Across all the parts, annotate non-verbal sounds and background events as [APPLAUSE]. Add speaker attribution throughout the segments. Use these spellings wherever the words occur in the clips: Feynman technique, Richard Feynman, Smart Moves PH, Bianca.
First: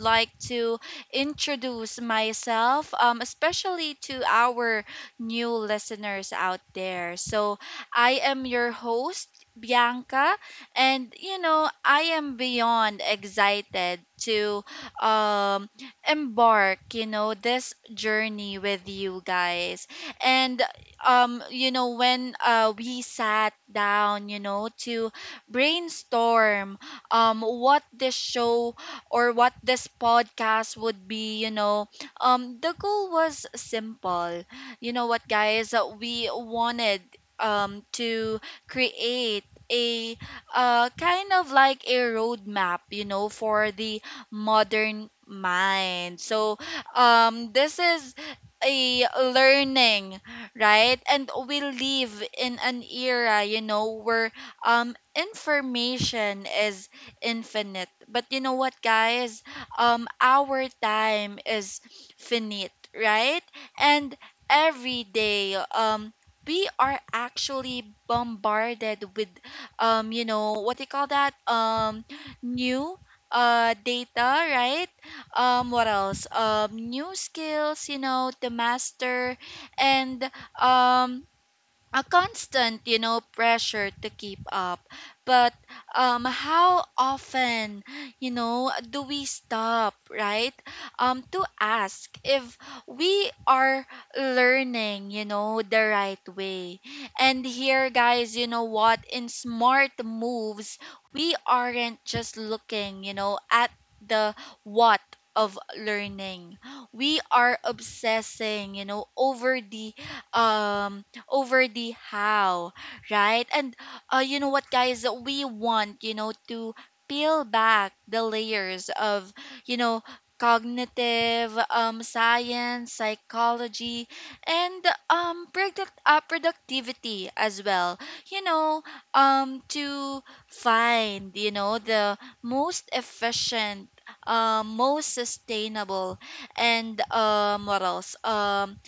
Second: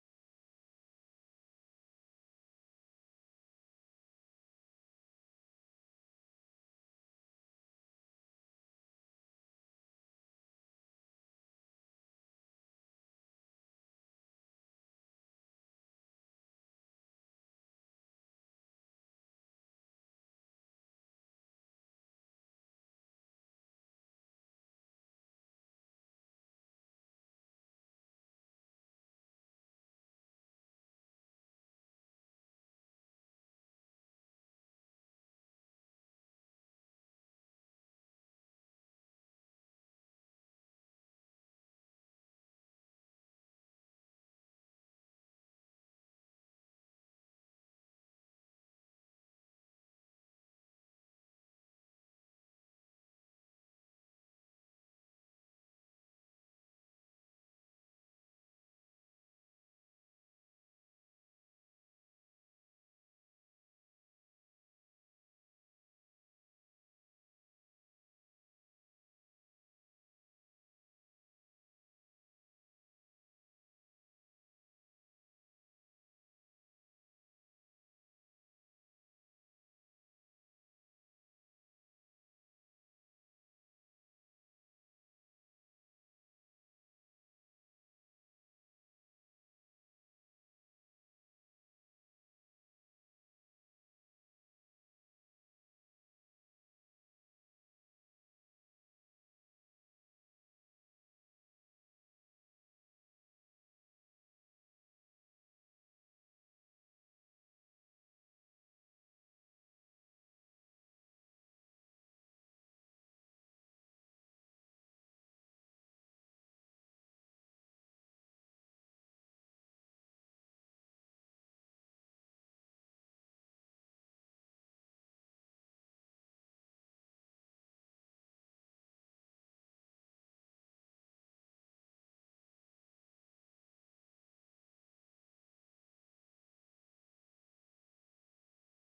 Speaker 1: like to introduce myself, especially to our new listeners out there. So, I am your host Bianca. You know, I am beyond excited to um, embark, you know, this journey with you guys. And, you know, when we sat down, you know, to brainstorm what this show or what this podcast would be, you know, the goal was simple. You know what, guys? We wanted to create a kind of like a roadmap, you know, for the modern mind. So this is a learning, right? And we live in an era, you know, where information is infinite. But you know what, guys? Our time is finite, right? And every day, we are actually bombarded with you know what they call that new data, right? What else, new skills, you know, to master. And um a constant, you know, pressure to keep up. But how often, you know, do we stop, right? To ask if we are learning, you know, the right way. And here, guys, you know what? In smart moves, we aren't just looking, you know, at the what of learning. We are obsessing, you know, um over the how, right? And You know what, guys? We want, you know, to peel back the layers of, you know, cognitive, science, psychology, and productivity as well, you know, to find, you know, the most efficient. Most sustainable and what else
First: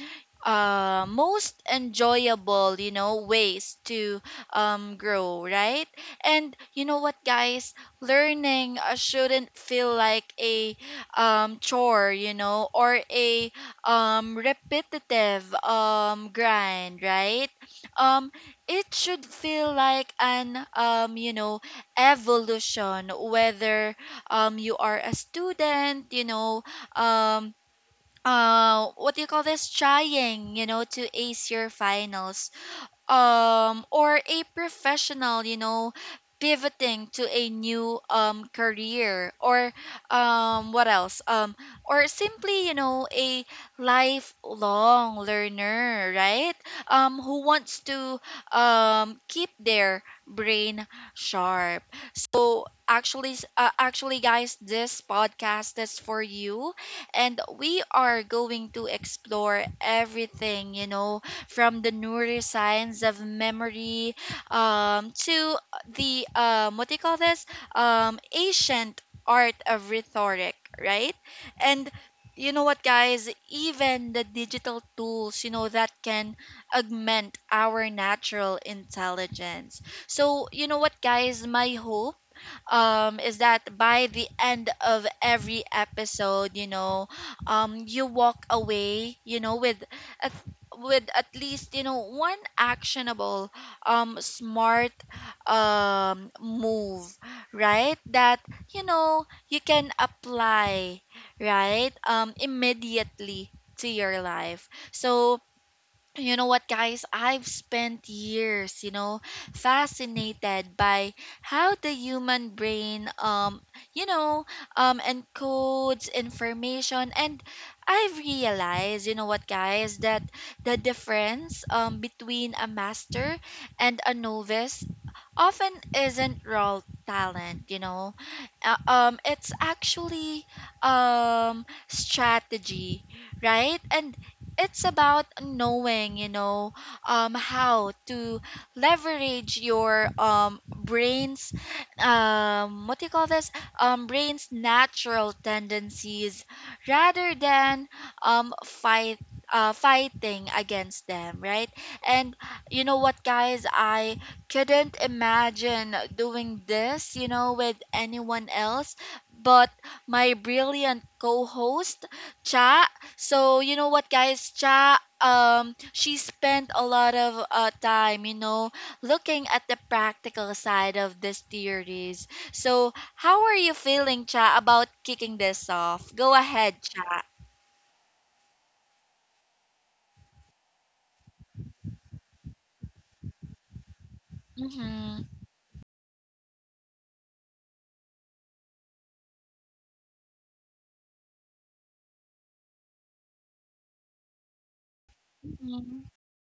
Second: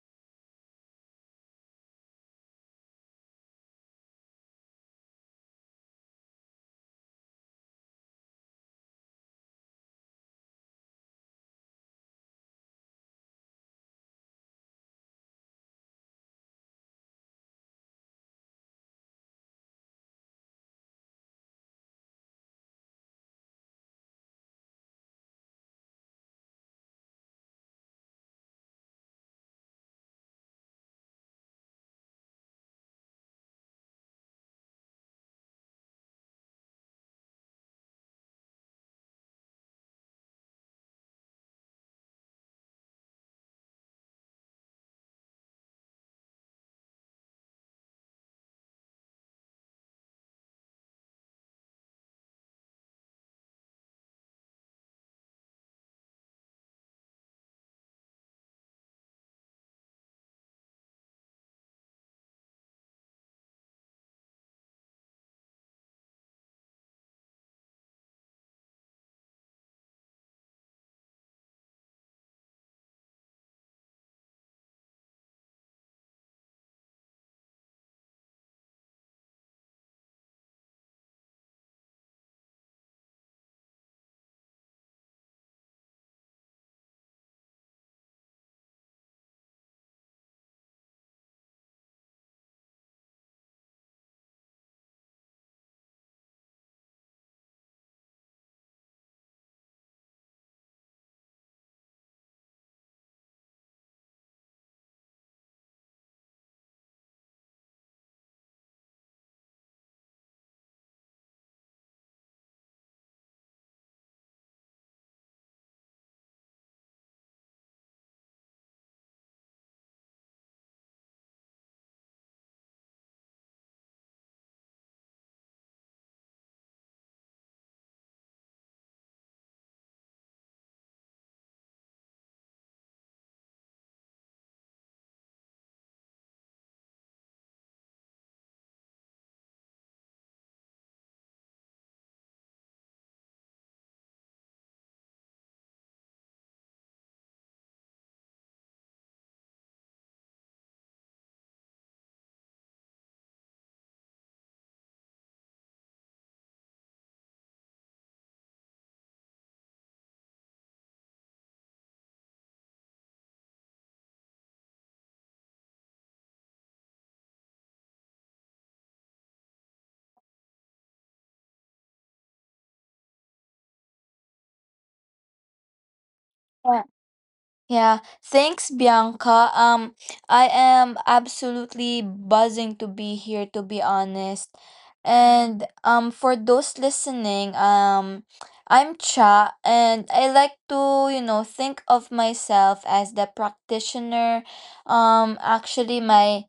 Speaker 1: most enjoyable, you know, ways to grow, right? And you know what, guys? Learning shouldn't feel like a chore, you know, or a repetitive grind, right? Um, it should feel like an, you know, evolution, whether you are a student, you know, um, what do you call this, trying, you know, to ace your finals, or a professional, you know, pivoting to a new career, or what else or simply, you know, a lifelong learner, right? Who wants to keep their brain sharp. So actually, guys, this podcast is for you, and we are going to explore everything, you know, from the neuroscience of memory to the what do you call this, ancient art of rhetoric, right? And you know what, guys? Even the digital tools, you know, that can augment our natural intelligence. So, you know what, guys? My hope is that by the end of every episode, you know, you walk away, you know, with a with at least, you know, one actionable smart move, right? That, you know, you can apply, right, immediately to your life. So, you know what, guys? I've spent years, you know, fascinated by how the human brain, you know, encodes information, and I've realized, you know what, guys, that the difference, between a master and a novice often isn't raw talent, you know. It's actually strategy, right? And it's about knowing, you know, how to leverage your brains what do you call this, brain's natural tendencies rather than um, fight fighting against them, right? And you know what, guys? I couldn't imagine doing this, you know, with anyone else but my brilliant co-host Cha. So you know what, guys? Cha, she spent a lot of time, you know, looking at the practical side of these theories. So how are you feeling, Cha, about kicking this off? Go
Speaker 2: Yeah.
Speaker 1: ahead, Cha.
Speaker 2: Yeah. Thanks, Bianca. I am absolutely buzzing to be here, to be honest.
Speaker 1: Mm-hmm.
Speaker 2: And for those listening, I'm Cha, and I like to think of myself as the practitioner. Actually,
Speaker 1: Mm-hmm.
Speaker 2: my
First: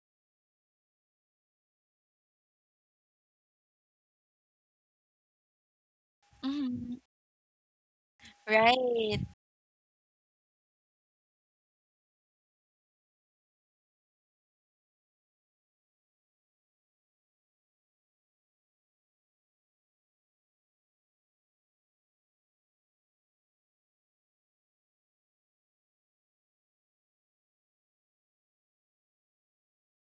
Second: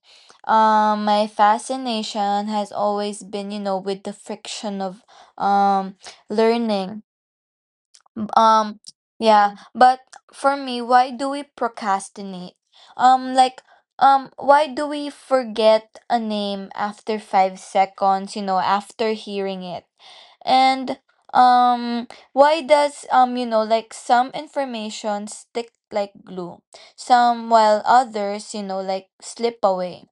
Speaker 2: um my fascination has always been with the friction of um
Speaker 1: Mm-hmm.
Speaker 2: learning. um,
Speaker 1: Right.
Speaker 2: yeah, but for me, why do we procrastinate? Like, why do we forget a name after 5 seconds after hearing it? And why does, like, some information stick like glue, some while others, like, slip away?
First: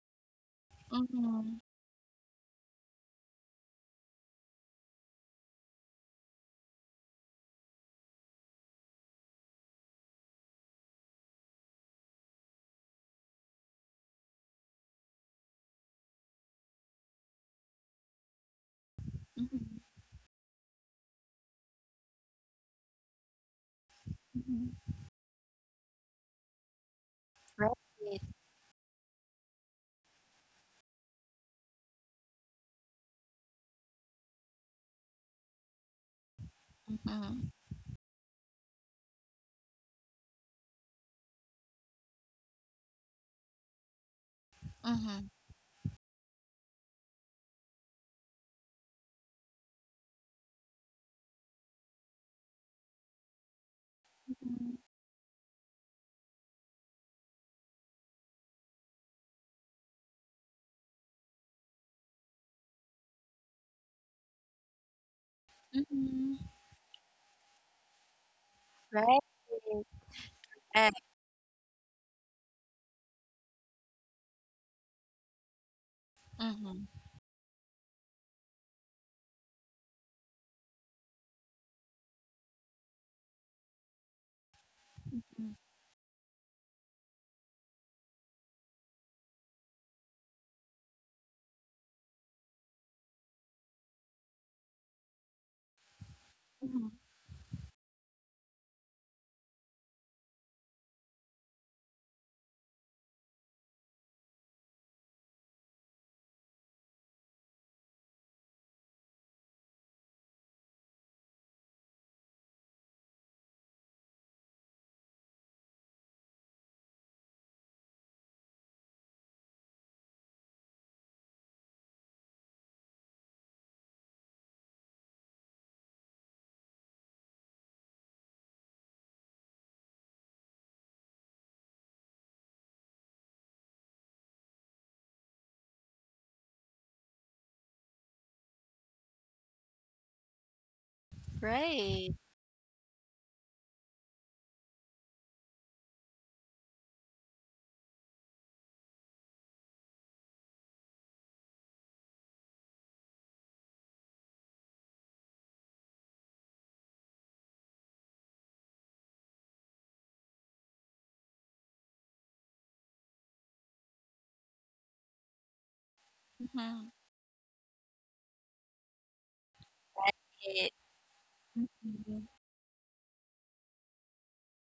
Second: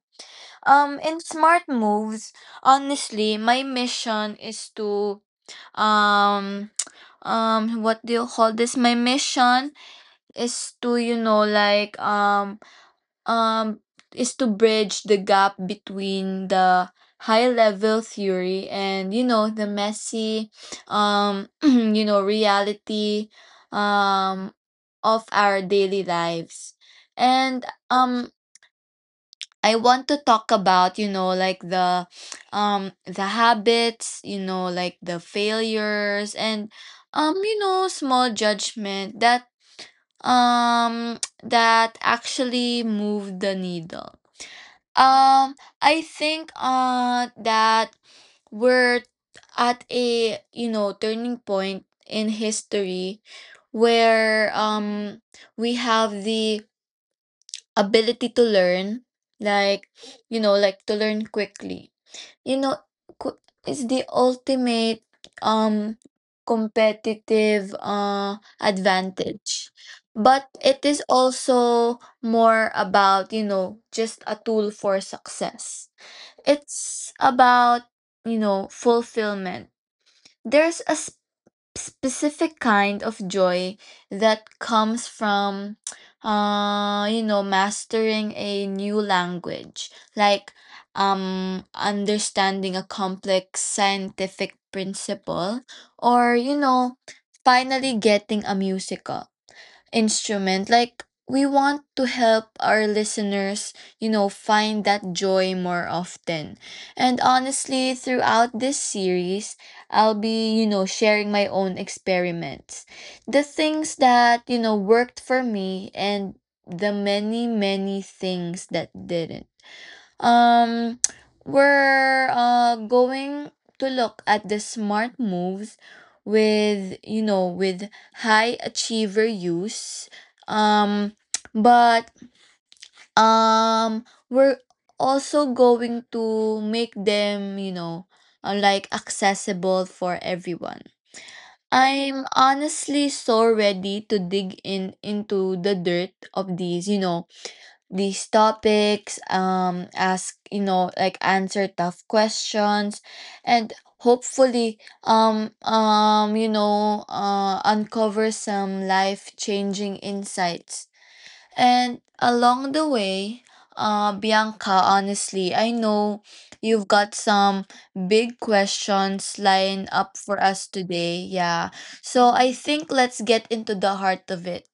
Speaker 2: In
Speaker 1: Mm-hmm.
Speaker 2: smart moves, honestly, my mission is to um what do you call this my mission is to you know like um is to bridge the gap between the high level theory and the
Speaker 1: Mm-hmm.
Speaker 2: messy [CLEARS THROAT] you know reality um of our daily lives. And
Speaker 1: Right.
Speaker 2: I want to talk about like, the habits, like, the failures and
Speaker 1: Mm-hmm.
Speaker 2: small judgment that [TSK] that actually move the needle.
Speaker 1: Mm-hmm.
Speaker 2: Um I think that we're at a turning point in history where we have the ability to learn, like, like, to learn quickly. You know, qu- it's the ultimate um
Speaker 1: Mm-hmm.
Speaker 2: competitive
Speaker 1: Right.
Speaker 2: advantage. But it
Speaker 1: Eh,
Speaker 2: is also more about just a tool for success.
Speaker 1: mhm,
Speaker 2: It's about fulfillment. There's a specific kind of joy that comes from mastering a new language, like understanding a complex scientific principle or
Speaker 1: mhm,
Speaker 2: finally getting a musical instrument. Like, we want to help our listeners, find that joy more often. And honestly, throughout this series, I'll be sharing my own experiments. The things that worked for me and the many, many things that didn't. Um, we're going to look at the smart moves with you know with high achiever use. Um, but um we're also going to make them, like, accessible for everyone.
Speaker 1: right.
Speaker 2: I'm honestly so ready to dig in into the dirt of these, these topics, ask like, answer tough questions, and hopefully uncover some life changing insights. And along the way, Bianca, honestly, I know you've got some big questions lined up for us today. Yeah,
Speaker 1: Mm-hmm.
Speaker 2: so I think let's get into the heart of it.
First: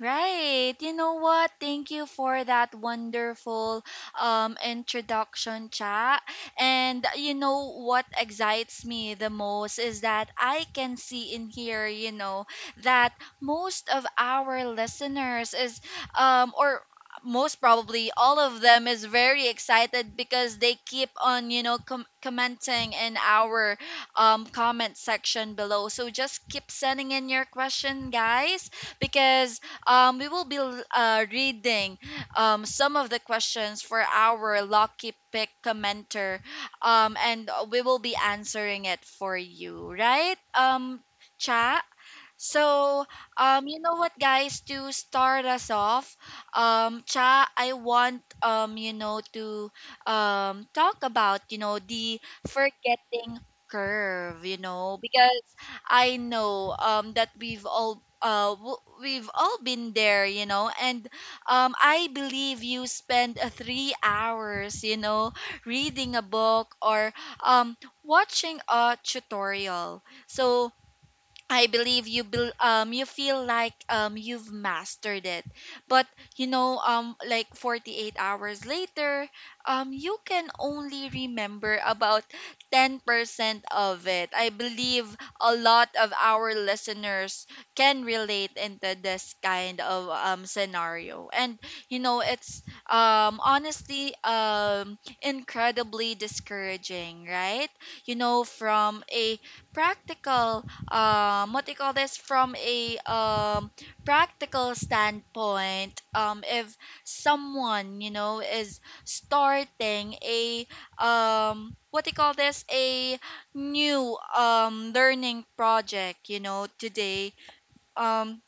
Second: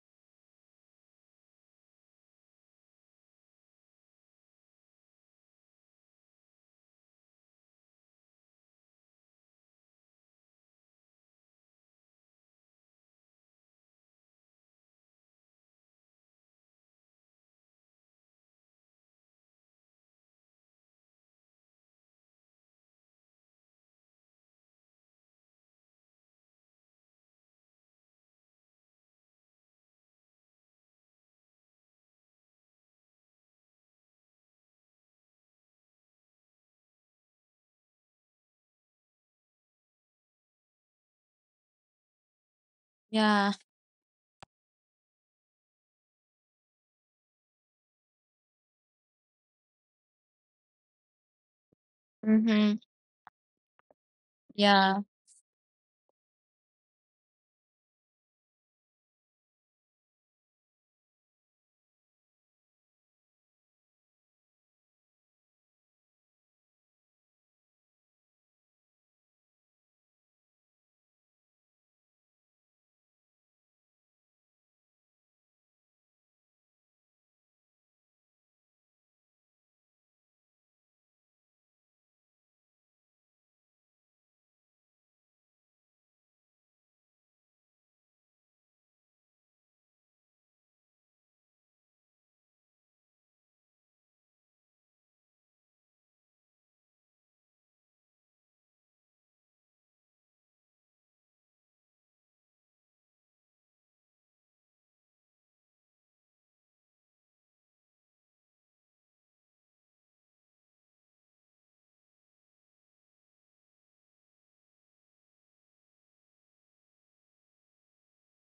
Speaker 1: Right. You know what? Thank you for that wonderful introduction, chat. And you know what excites me the most is that I can see in here, you know, that most of our listeners is or most probably all of them is very excited because they keep on, you know, commenting in our comment section below. So just keep sending in your question, guys, because we will be reading some of the questions for our lucky pick commenter, and we will be answering it for you, right, Cha? So,
Speaker 2: Yeah.
Speaker 1: you know what, guys? To start us off, Cha, I want you know, to talk about, you know, the
Speaker 2: Mm-hmm.
Speaker 1: forgetting curve, you know,
Speaker 2: Yeah.
Speaker 1: because I know that we've all been there, you know, and I believe you spend 3 hours, you know, reading a book or um watching a tutorial. So I believe you feel like you've mastered it. But you know, like 48 hours later, you can only remember about 10% of it. I believe a lot of our listeners can relate into this kind of scenario. And you know it's honestly incredibly discouraging, right? You know, from a practical what do you call this from a practical standpoint, if someone, you know, is starting a what do you call this a new learning project, you know, today, um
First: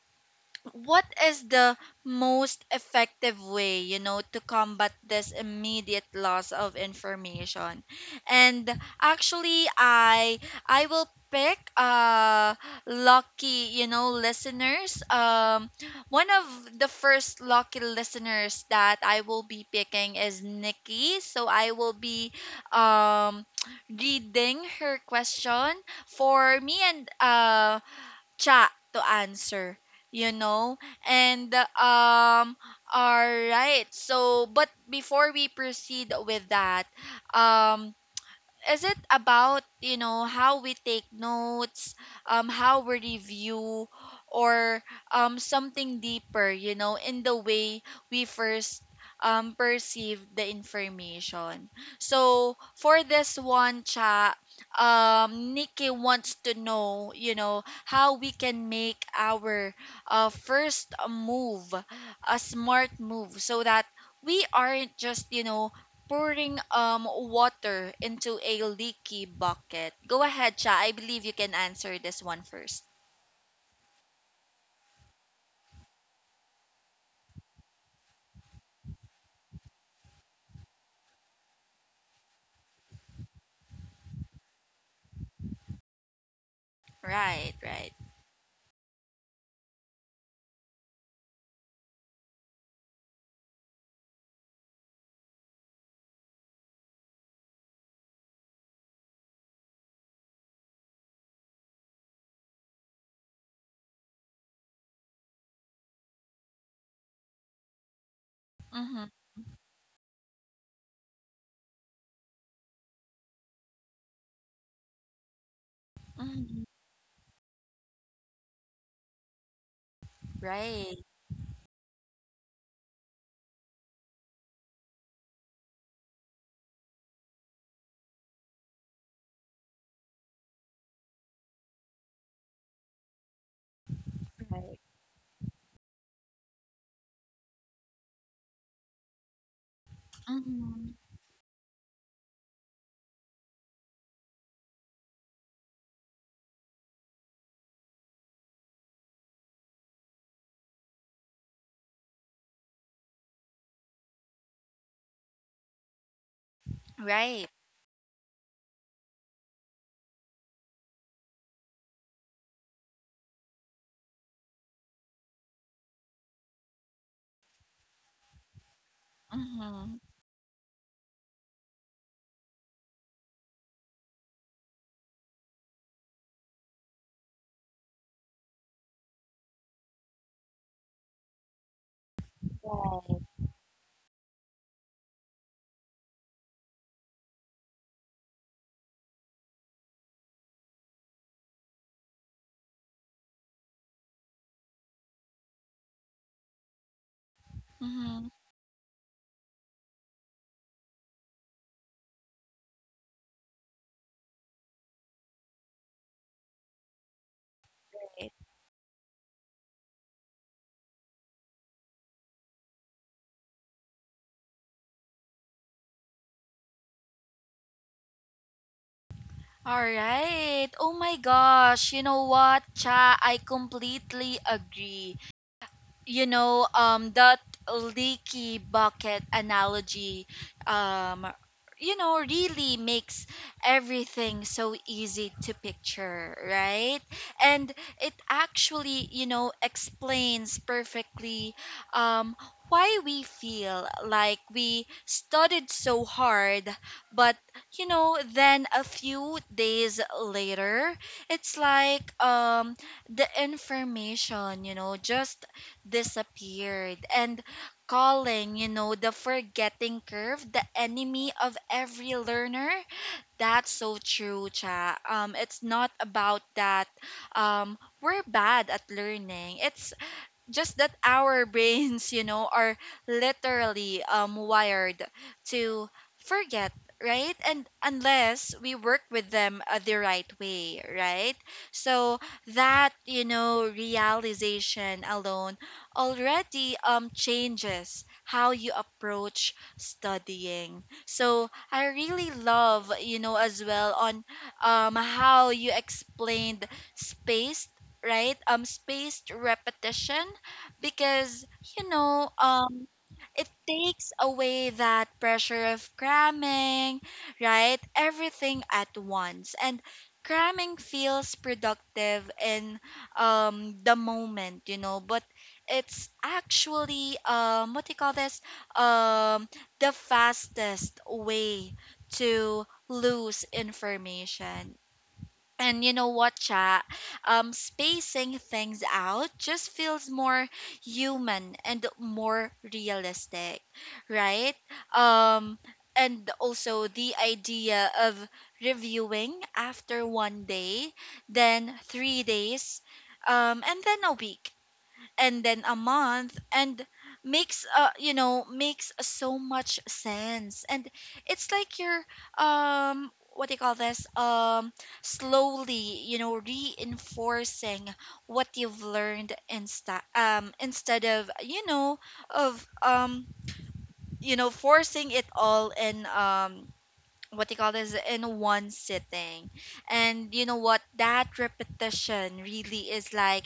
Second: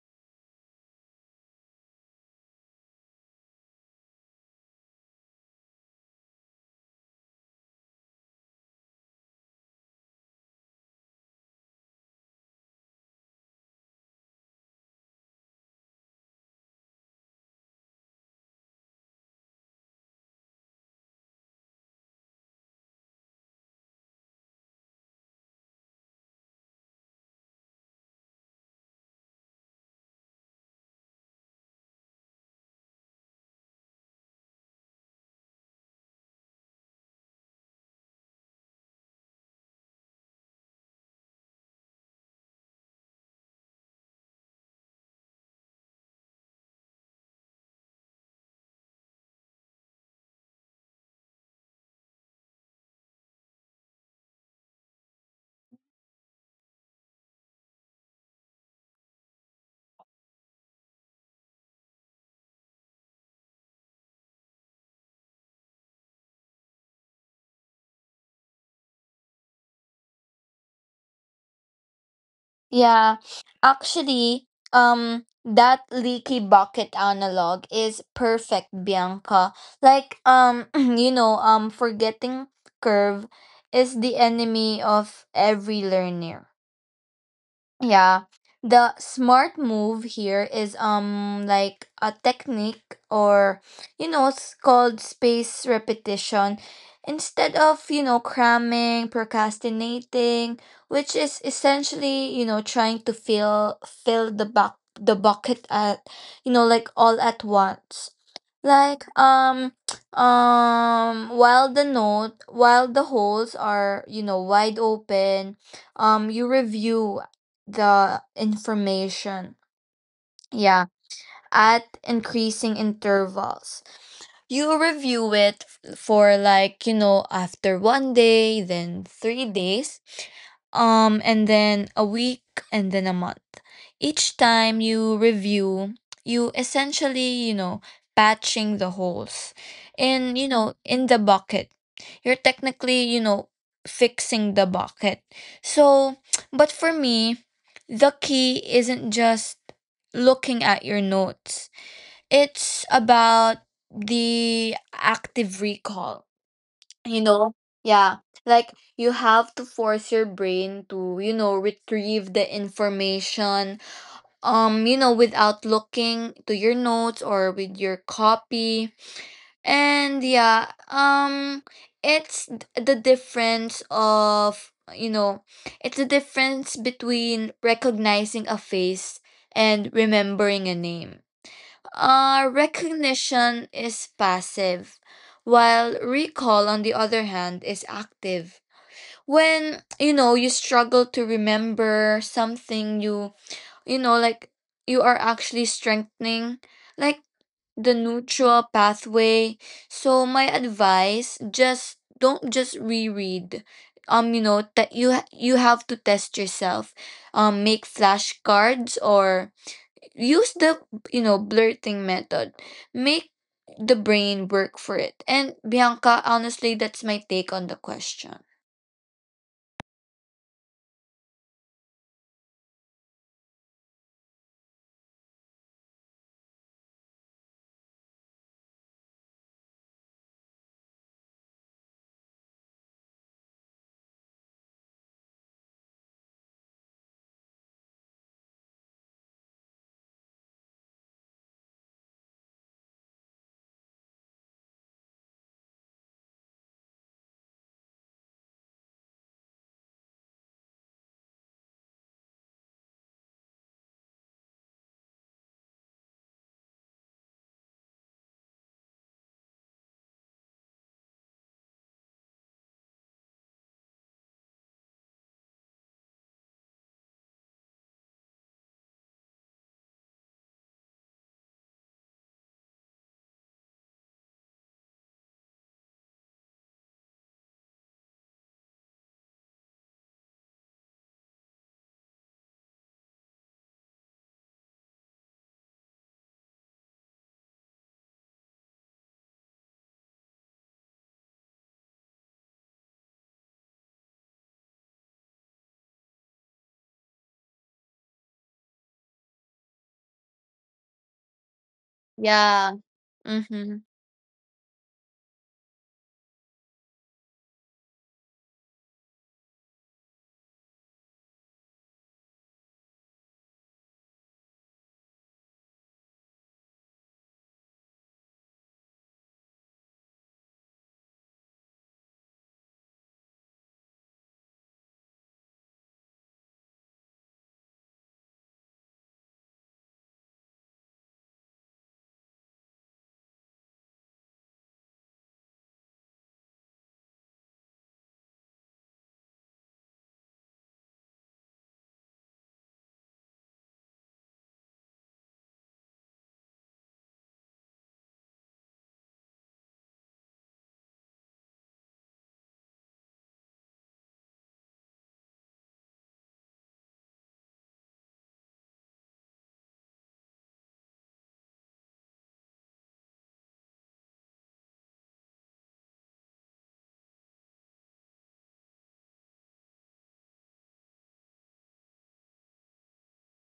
Speaker 1: what is the most effective way, you know, to combat this immediate loss of information? And actually, I will pick lucky, you know, listeners. One of the first lucky listeners that I will be picking is Nikki. So I will be um [TSK] reading her question for me and Cha to answer, you know. And All right, so, but before we proceed with that, um is it about, you know, how we take notes, how we review, or something deeper, you know, in the way we first perceive the information? So for this one, chat, Nikki wants to know, you know, how we can make our first move a smart move so that we aren't just, you know, pouring water into a leaky bucket. Go ahead, Cha. I believe you can answer this one first.
Speaker 2: Yeah, actually, that leaky bucket analog is perfect, Bianca. Like, [CLEARS THROAT] you know, forgetting curve is the enemy of every learner,
Speaker 1: Right, right.
Speaker 2: yeah. The smart move here is like a technique, or it's called space repetition, instead of cramming, procrastinating, which is essentially trying to fill the bucket at like, all at once.
Speaker 1: Mm-hmm.
Speaker 2: Like, [TSK] while the holes are wide open, you
Speaker 1: Mm-hmm.
Speaker 2: review the information, yeah,
Speaker 1: Right.
Speaker 2: at increasing intervals. You review it for, like after one day, then 3 days, and then a week, and then a month. Each time you review, you essentially patching the holes in
Speaker 1: Mm-hmm.
Speaker 2: in the bucket. You're technically fixing the bucket. So, [TSK] but for me, the key isn't just looking at your notes, it's about the active recall, you
Speaker 1: Right.
Speaker 2: know? Yeah. Like, you have to force your brain to retrieve the information, you know, without looking to your notes or with your copy.
Speaker 1: Mm-hmm.
Speaker 2: And yeah, it's the difference of, it's the difference between recognizing a face and remembering a name.
Speaker 1: Right.
Speaker 2: Recognition is passive, while recall, on the other hand, is active. When, you know, you struggle to remember something, you know like, you are actually strengthening, like, the
Speaker 1: Mm-hmm.
Speaker 2: neutral pathway. So my advice: just don't just reread. You know, that you you have to test yourself. Make
Speaker 1: Right.
Speaker 2: flashcards or use the blurting method. Make the brain work for it. And Bianca, honestly, that's my take on the question.
Speaker 1: All right. Oh my gosh. You know what, Cha? I completely agree. You know, that leaky bucket analogy, um you know, really makes everything so easy to picture, right? And it actually, you know, explains perfectly um why we feel like we studied so hard, but, you know, then a few days later, it's like, the information, you know, just disappeared. And calling, you know, the forgetting curve the enemy of every learner, that's so true, Cha. It's not about that we're bad at learning, it's just that our [LAUGHS] brains, you know, are literally wired to forget, right? And unless we work with them the right way, right? So that, you know, realization alone already changes how you approach studying. So I really love, you know, as well, on how you explained spaced right spaced repetition, because, you know,
Speaker 2: Yeah.
Speaker 1: it
Speaker 2: Mm-hmm.
Speaker 1: takes away that pressure of cramming, right, everything at once. And cramming feels productive in the moment, you know, but it's actually what do you call this um the fastest way to lose information. And you know what, chat? Spacing things out just feels more human and more realistic, right? Um, and also the idea of reviewing after one day, then 3 days, and then a week and then a month, and makes you know, makes so much sense. And it's like you're what do you call this slowly, you know, reinforcing what you've learned, instead of, you know, of you know, forcing it all in, what they call this in one sitting. And you know what? That repetition really is like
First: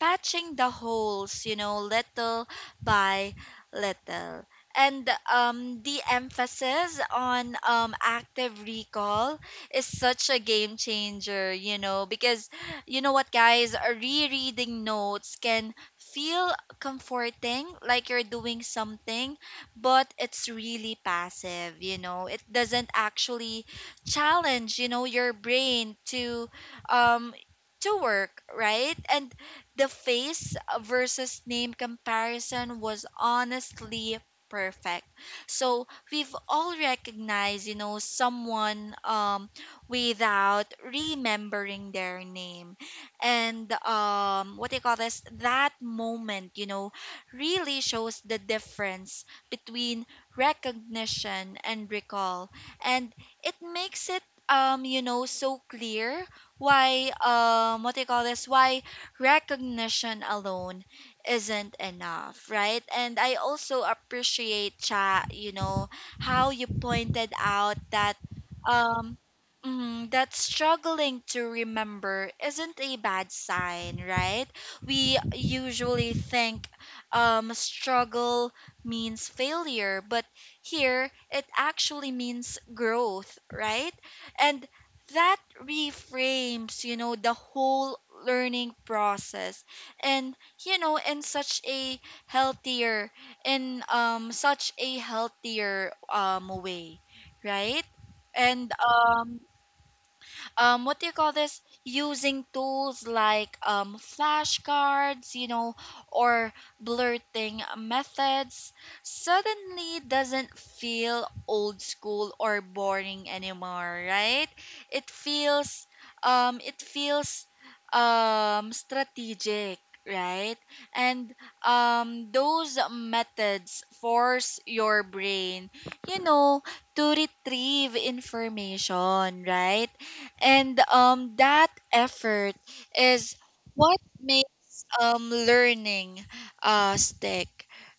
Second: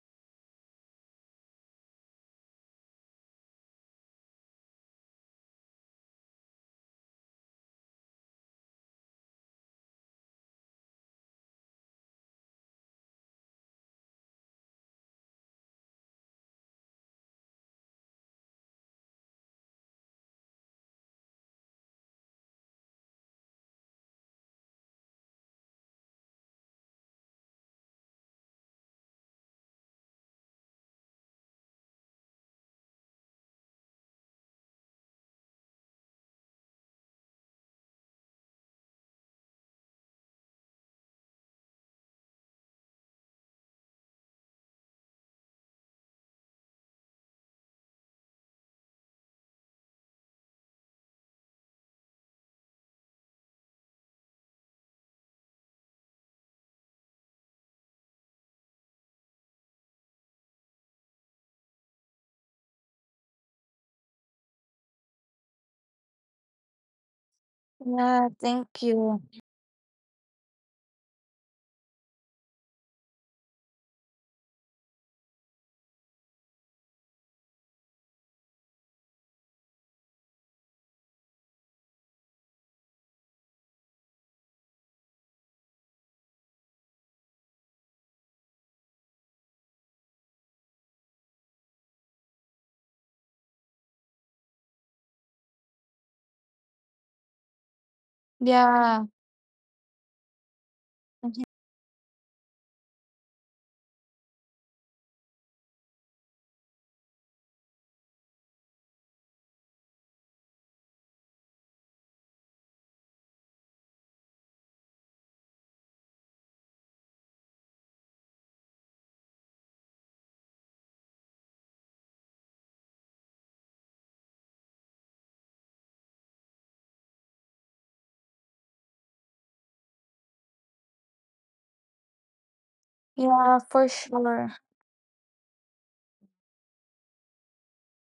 Speaker 1: patching the holes, you know, little by little. And the emphasis on active recall is such a game changer, you know, because, you know what, guys, rereading notes can feel comforting, like you're doing something, but it's really passive, you know. It doesn't actually challenge, you know, your brain um to work, right? And the face versus name comparison was honestly perfect. So we've all recognized, you know, someone without remembering their name. And what do you call this? That moment, you know, really shows the difference between recognition and recall, and it makes it so clear why what they call this why recognition alone isn't enough, right? And I also appreciate, Cha, you know, how you pointed out that
Speaker 2: Yeah, thank
Speaker 1: um
Speaker 2: you.
Speaker 1: that struggling to remember isn't a bad sign, right? We usually think struggle means failure, but here it actually means growth, right? And that reframes, you know, the whole learning process, and you know, in such a healthier, in such a healthier way, right? And
Speaker 2: Yeah.
Speaker 1: what do you call
Speaker 2: Mhm.
Speaker 1: this, using tools like flashcards, you know, or blurting methods, suddenly doesn't feel old school or boring anymore, right? It feels it feels strategic, right? And those methods force your brain, you know, to retrieve information, right? And that effort is
Speaker 2: Yeah, for
Speaker 1: what
Speaker 2: sure.
Speaker 1: makes learning stick,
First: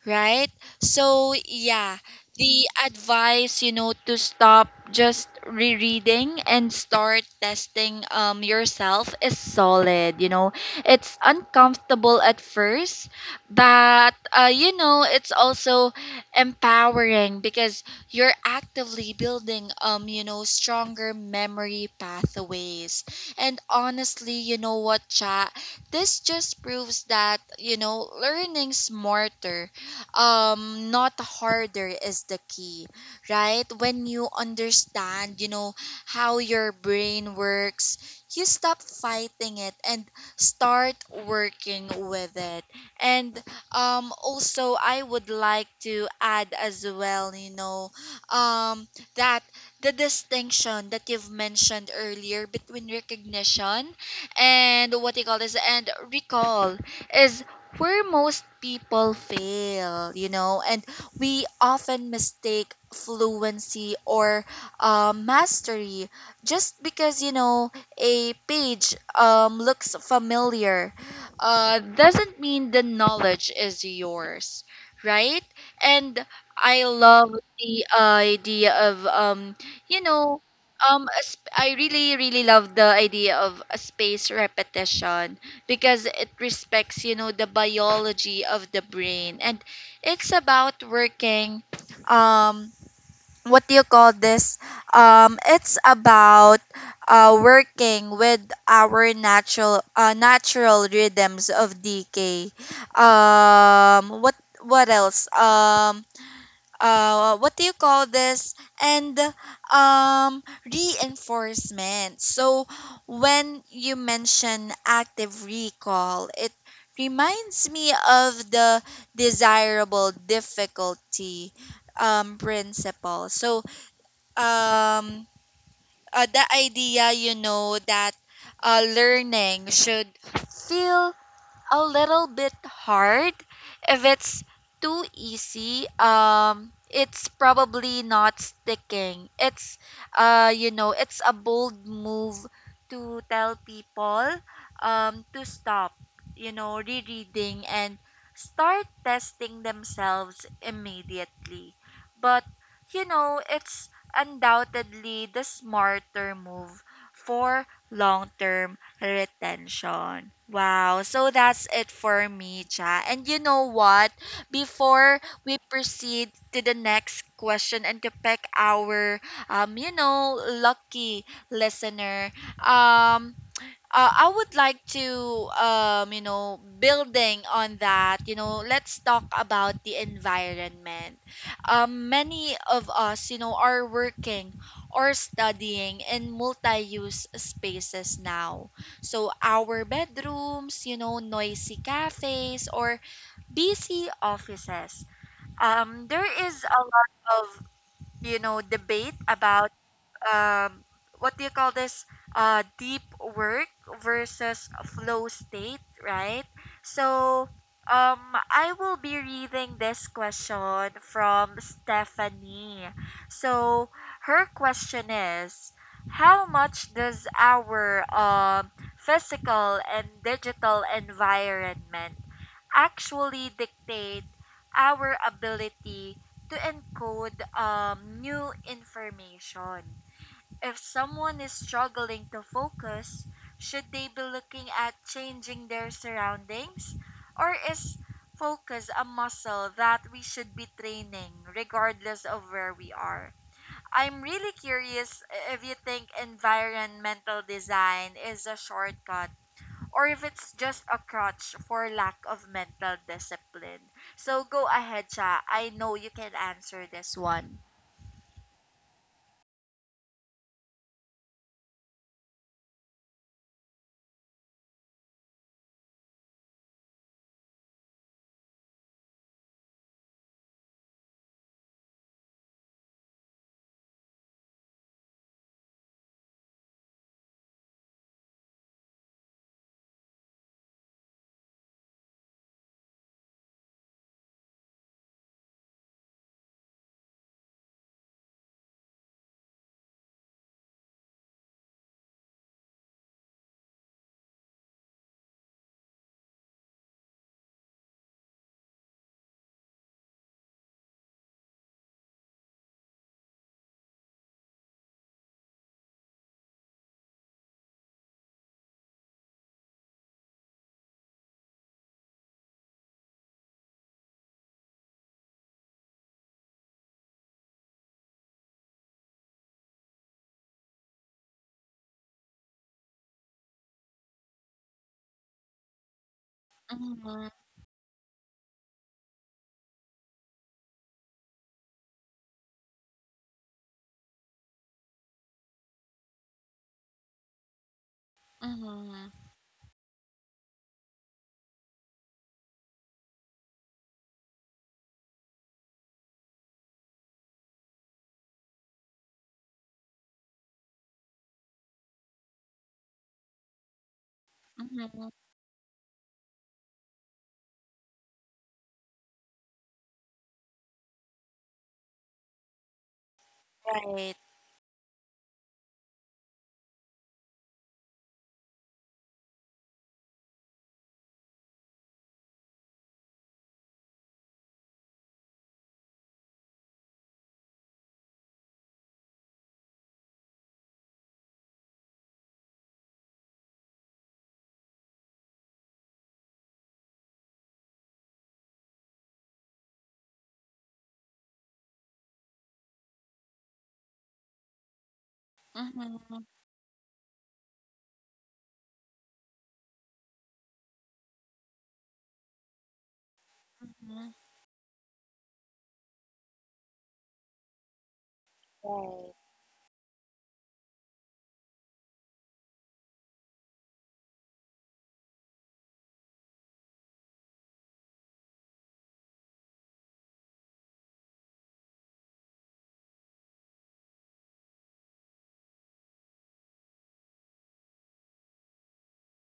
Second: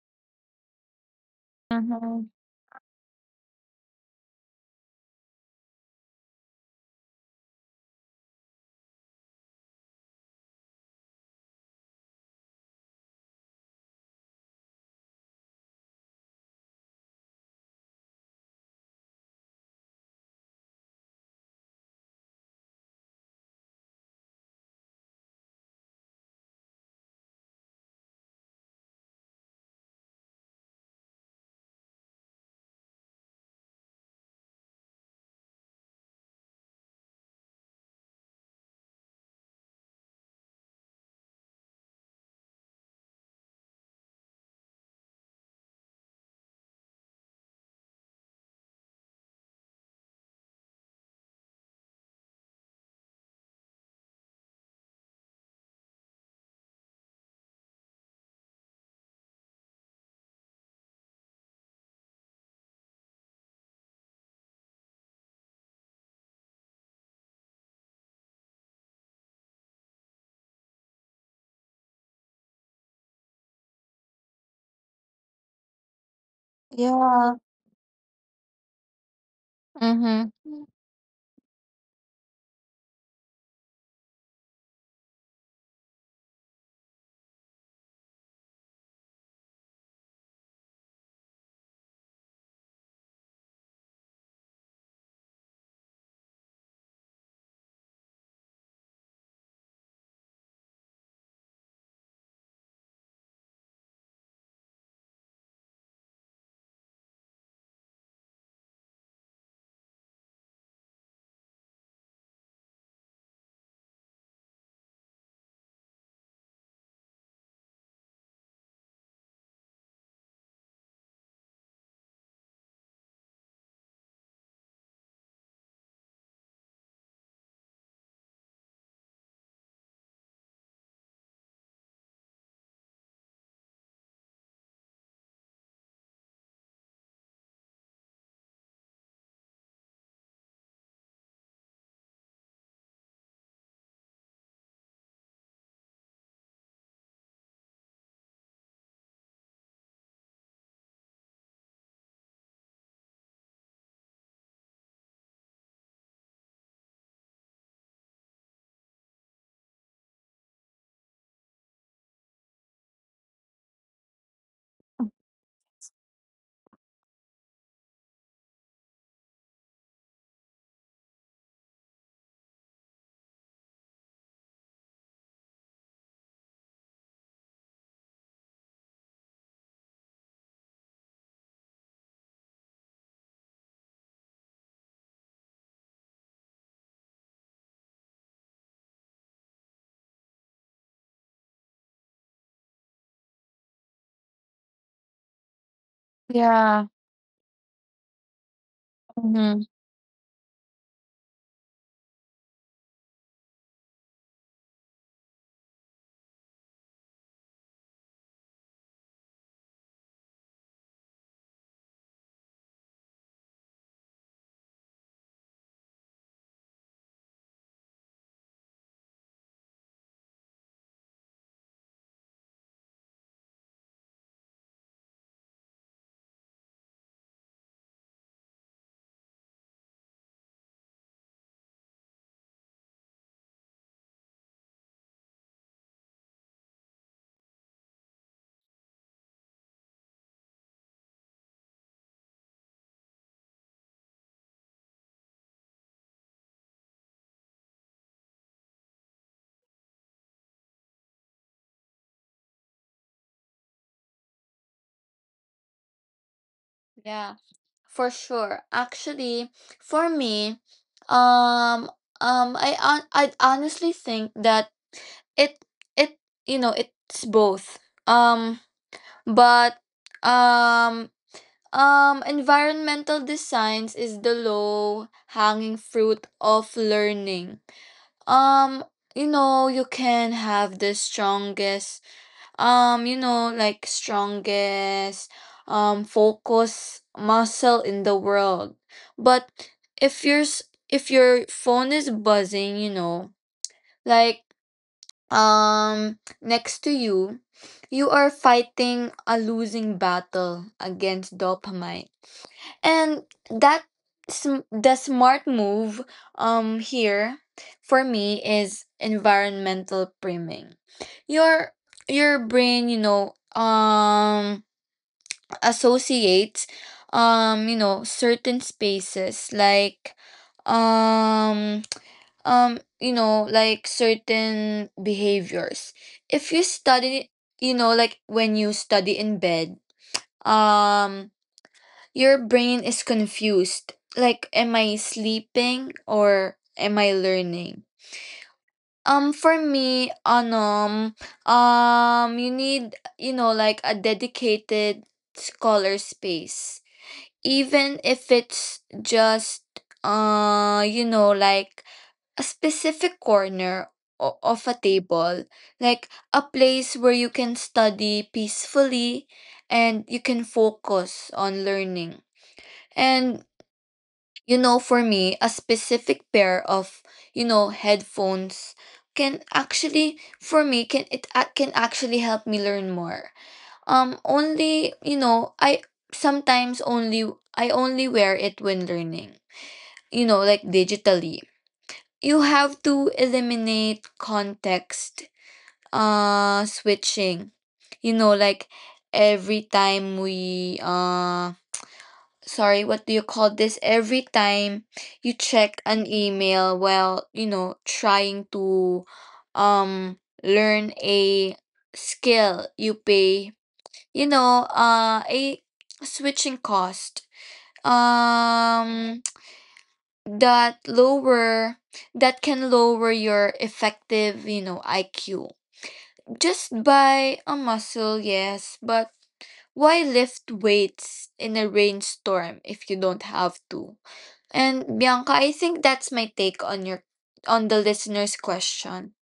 Speaker 1: right? So yeah,
Speaker 2: Mm-hmm.
Speaker 1: the advice, you know, to stop just rereading and start testing yourself is solid, you know. It's uncomfortable at first, but you know, it's also empowering because you're actively building you know, stronger memory pathways. And honestly, you know what, Chat, this just proves that, you know, learning smarter, not harder, is the key, right? When you understand, you know, how your brain works, you stop fighting it and start working with it. And also, I would like to add as well, you know, um that the distinction that you've mentioned earlier between recognition and, what you call this, and recall is where most people fail, you know. And we often mistake fluency or mastery. Just because, you know, a page looks familiar doesn't mean the knowledge is yours, right? And I
Speaker 2: Yeah.
Speaker 1: love the idea of you
Speaker 2: Mm-hmm.
Speaker 1: know a I really, really love the idea of a space repetition, because it respects, you know, the biology of the brain. And it's about working, um what do you call this, it's about working with our natural natural rhythms of decay, um what what else what do you call this, and reinforcement. So when you mention active recall, it reminds me of the desirable difficulty principle. So um the idea, you know, that learning should feel a little bit hard. If it's too easy, it's probably not sticking. You know, it's a bold move to tell people to stop, you know, rereading and start testing themselves immediately. But, you know, it's undoubtedly the smarter move for long term retention. Wow. So that's it for me, Cha. And you know what? Before we proceed to the next question and to pick our you know, lucky listener, um, I would like to, you know, building on that, you know, let's talk about the environment. Many of us, you know, are working or studying in multi-use spaces now. So our bedrooms, you know, noisy cafes or busy offices. There is a
Speaker 2: Yeah.
Speaker 1: lot of, you know, debate
Speaker 2: Mm-hmm.
Speaker 1: about um what do you call this, deep work versus flow state, right? So um I will be reading this question from Stephanie. So her question is, how much does our physical and digital environment actually dictate our ability to encode new information? If someone is struggling to focus, should they be looking at changing their surroundings? Or is focus a muscle that we should be training regardless of where we are? I'm really curious if you think environmental design is a shortcut or if it's just a crutch for lack of mental discipline. So go ahead, Cha. I know you can answer this
Speaker 2: Yeah,
Speaker 1: one.
Speaker 2: for sure. Actually, for me, um I I honestly think that it it, you know, it's both. Um but um environmental designs is the low hanging fruit of learning. um you know, you can have the strongest um you know like strongest focus muscle in the world, but if if your phone is buzzing, you know, like, next to you, you are fighting a losing battle against dopamine. And that, the smart move here, for me, is environmental priming. Your your brain, you know, associates, you know, certain spaces, like, um certain behaviors. If you
Speaker 1: Mm-hmm,
Speaker 2: study, you know, like, when you study in bed, um your brain is confused, like, am I sleeping or am I learning?
Speaker 1: mm-hmm,
Speaker 2: For me anum you need, you know, like, a dedicated scholar space, even if it's just, you know, like, a specific corner of a
Speaker 1: mm-hmm.
Speaker 2: table, like, a place where you can study peacefully and you can focus on learning. And
Speaker 1: Right.
Speaker 2: you know, for me, a specific pair of headphones can actually, for me, can actually help me learn more. Only, you know, I sometimes only, I only wear it when learning. You know, like, digitally you have to eliminate context switching, you know, like, every time we sorry what do you call this every time you
Speaker 1: Mhm,
Speaker 2: check an
Speaker 1: mhm.
Speaker 2: email while trying to um learn a skill, you pay, you know, a switching cost,
Speaker 1: Oke.
Speaker 2: um that lower that can lower your effective, you know, IQ just by a muscle, yes, but why lift weights in a rainstorm if you don't have to? And Bianca, I think that's my take on your, on the listener's question.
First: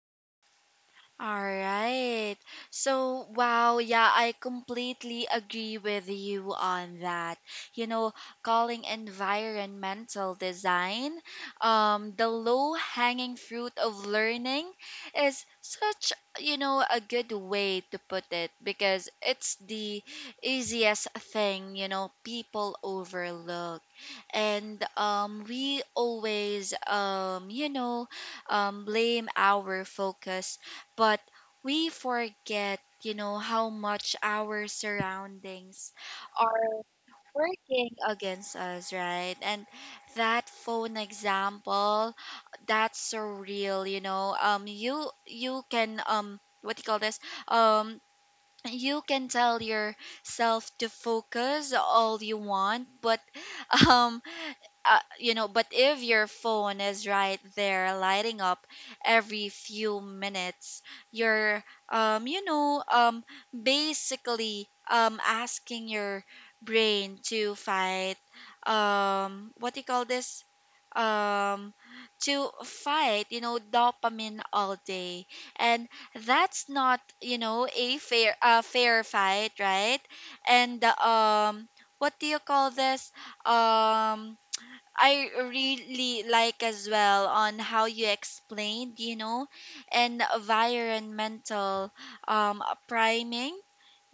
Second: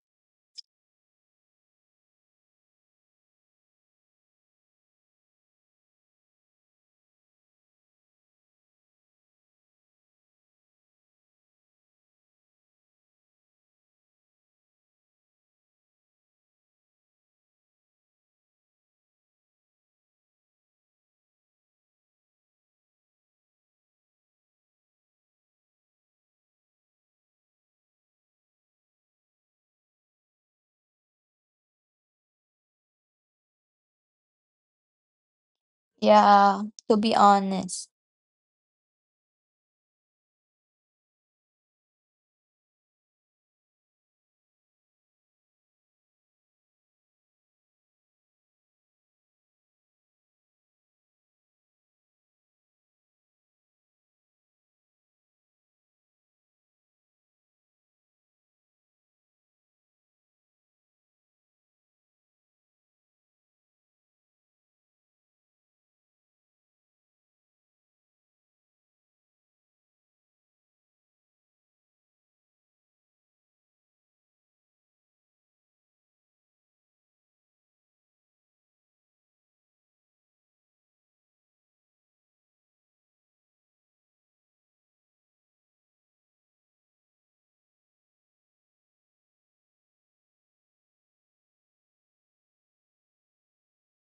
Speaker 1: All right. So, wow, yeah, I completely agree with you on that. You know, calling environmental design the low-hanging fruit of learning is such, you know, a good way to put it, because it's the easiest thing, you know, people overlook. And we always you know, blame our focus, but we forget, you know, how much our surroundings are
Speaker 2: Yeah, to be honest.
Speaker 1: working against us, right? And that phone example, that's so real, you know. You, you can what do you call this? Um, you can tell yourself to focus all you want, but [LAUGHS] um you know, but if your phone is right there lighting up every few minutes, you're, you know, basically asking your brain to fight, what do you call this? Um, to fight, you know, dopamine all day. And that's not, you know, a fair fight, right? And what do you call this? Um, I really like as well on how you explained, you know, and environmental um, priming,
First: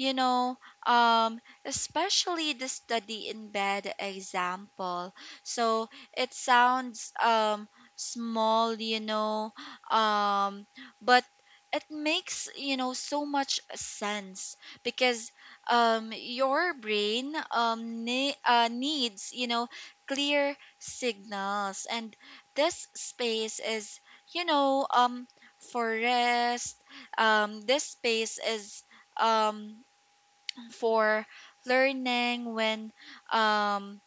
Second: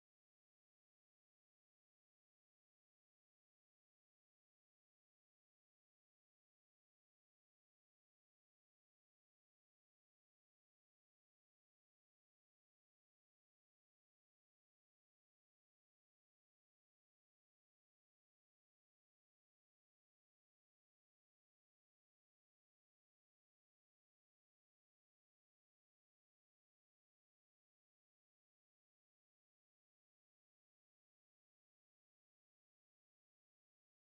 Speaker 1: you know, um, especially the study in bed example. So it sounds small, you know, um, but it makes, you know, so much sense because your brain needs, you know, clear signals. And this space is, you know, for rest, this space is um for learning. When um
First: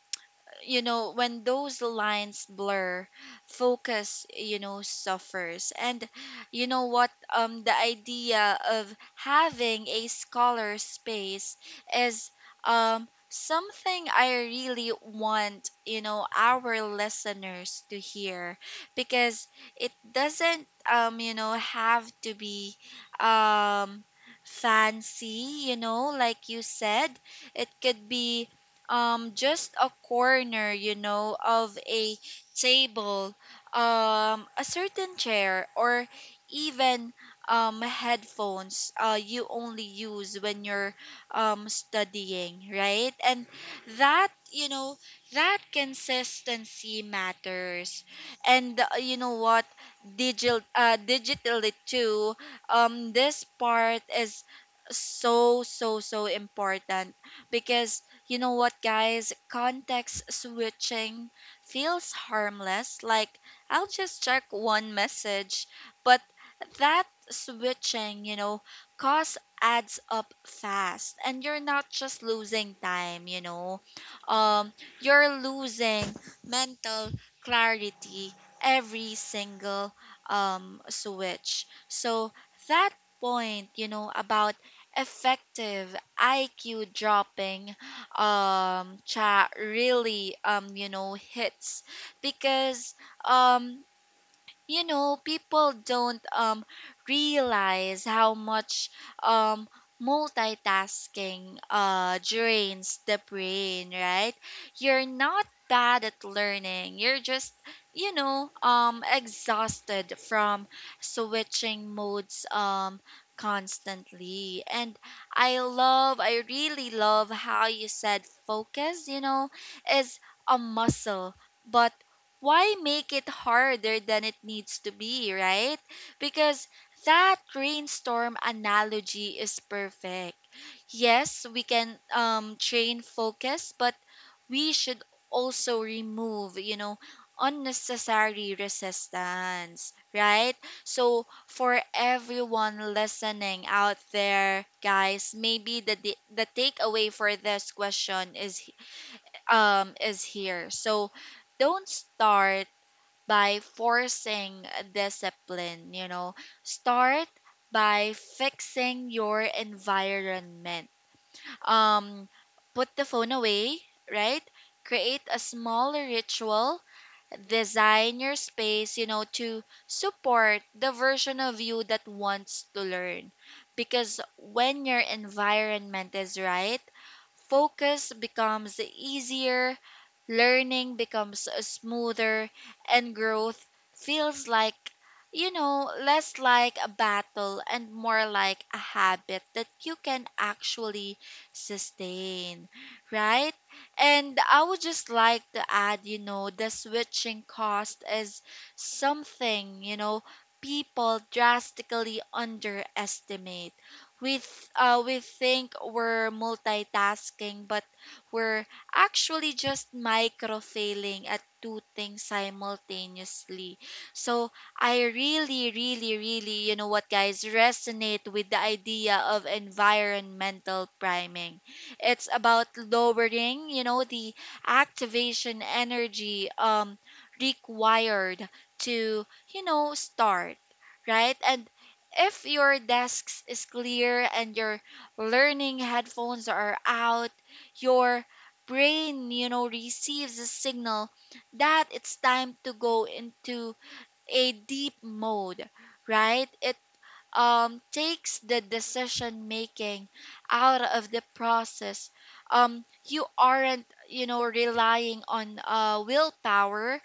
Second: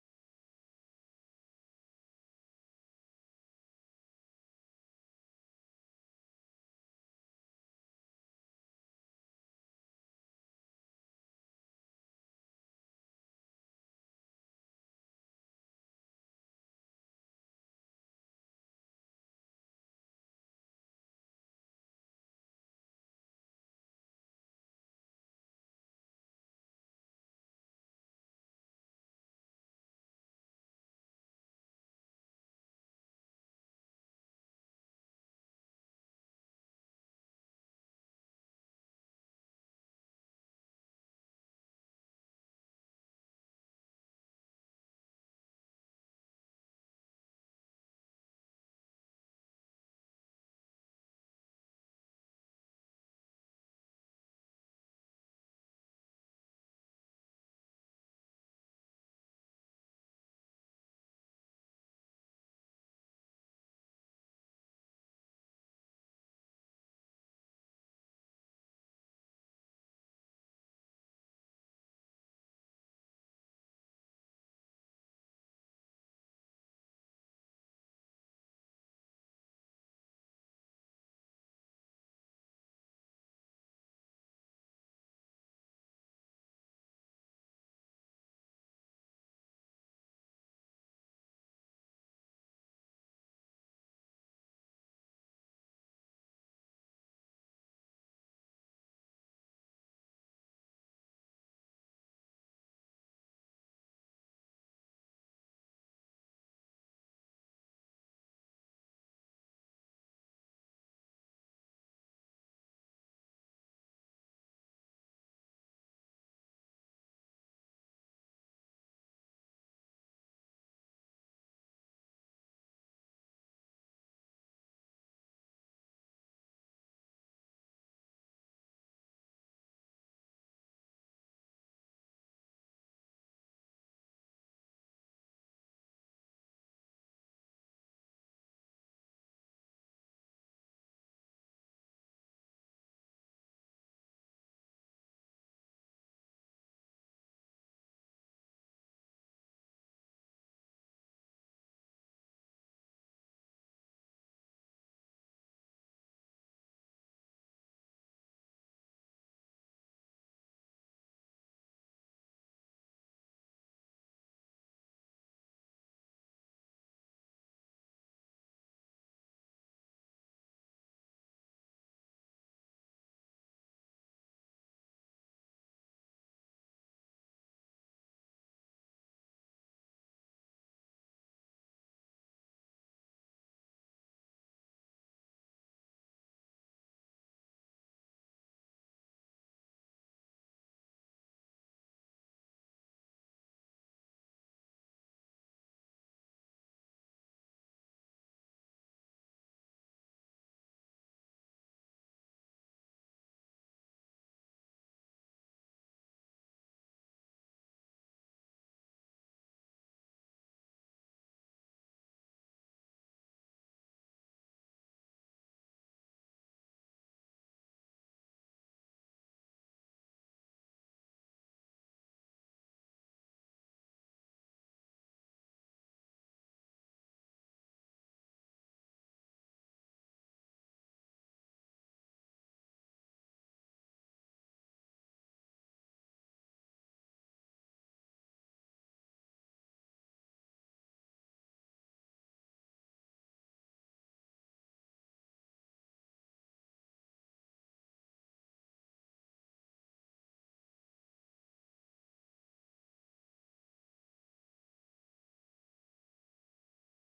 Speaker 1: you know, when those lines blur, focus, you know, suffers. And you know what, the idea of having a scholar space is something I really want, you know, our listeners to hear, because it doesn't you know, have to be um fancy. You know, like you said, it could be just a corner, you know, of a table, a certain chair, or even headphones you only use when you're studying, right? And that, you know, that consistency matters. And you know what, digital, digitally too, this part is so, so, so important, because you know what, guys? Context switching feels harmless. Like, I'll just check one message. But that switching, you know, cost adds up fast. And you're not just losing time, you know, um, you're losing mental clarity every single switch. So, that point, you know, about effective IQ dropping chat really you know hits because um you know, people don't realize how much um multitasking drains the brain, right? You're not bad at learning, you're just, you know, exhausted from switching modes constantly. And I love, I really love how you said focus, you know, is a muscle, but why make it harder than it needs to be, right? Because that rainstorm analogy is perfect. Yes, we can train focus, but we should also remove, you know, unnecessary resistance, right? So for everyone listening out there, guys, maybe the takeaway for this question is here. So don't start by forcing discipline, you know. Start by fixing your environment. Um Put the phone away, right? Create a small ritual, design your space, you know, to support the version of you that wants to learn. Because when your environment is right, focus becomes easier, learning becomes smoother, and growth feels like, you know, less like a battle and more like a habit that you can actually sustain, right? And I would just like to add, you know, the switching cost is something, you know, people drastically underestimate. We think we're multitasking, but we're actually just micro failing at two things simultaneously. So I really, really, really, you know what, guys, resonate with the idea of environmental priming. It's about lowering, you know, the activation energy required to, you know, start, right? And if your desk is clear and your learning headphones are out, your brain, you know, receives a signal that it's time to go into a deep mode, right? It takes the decision making out of the process. You aren't, you know, relying on willpower,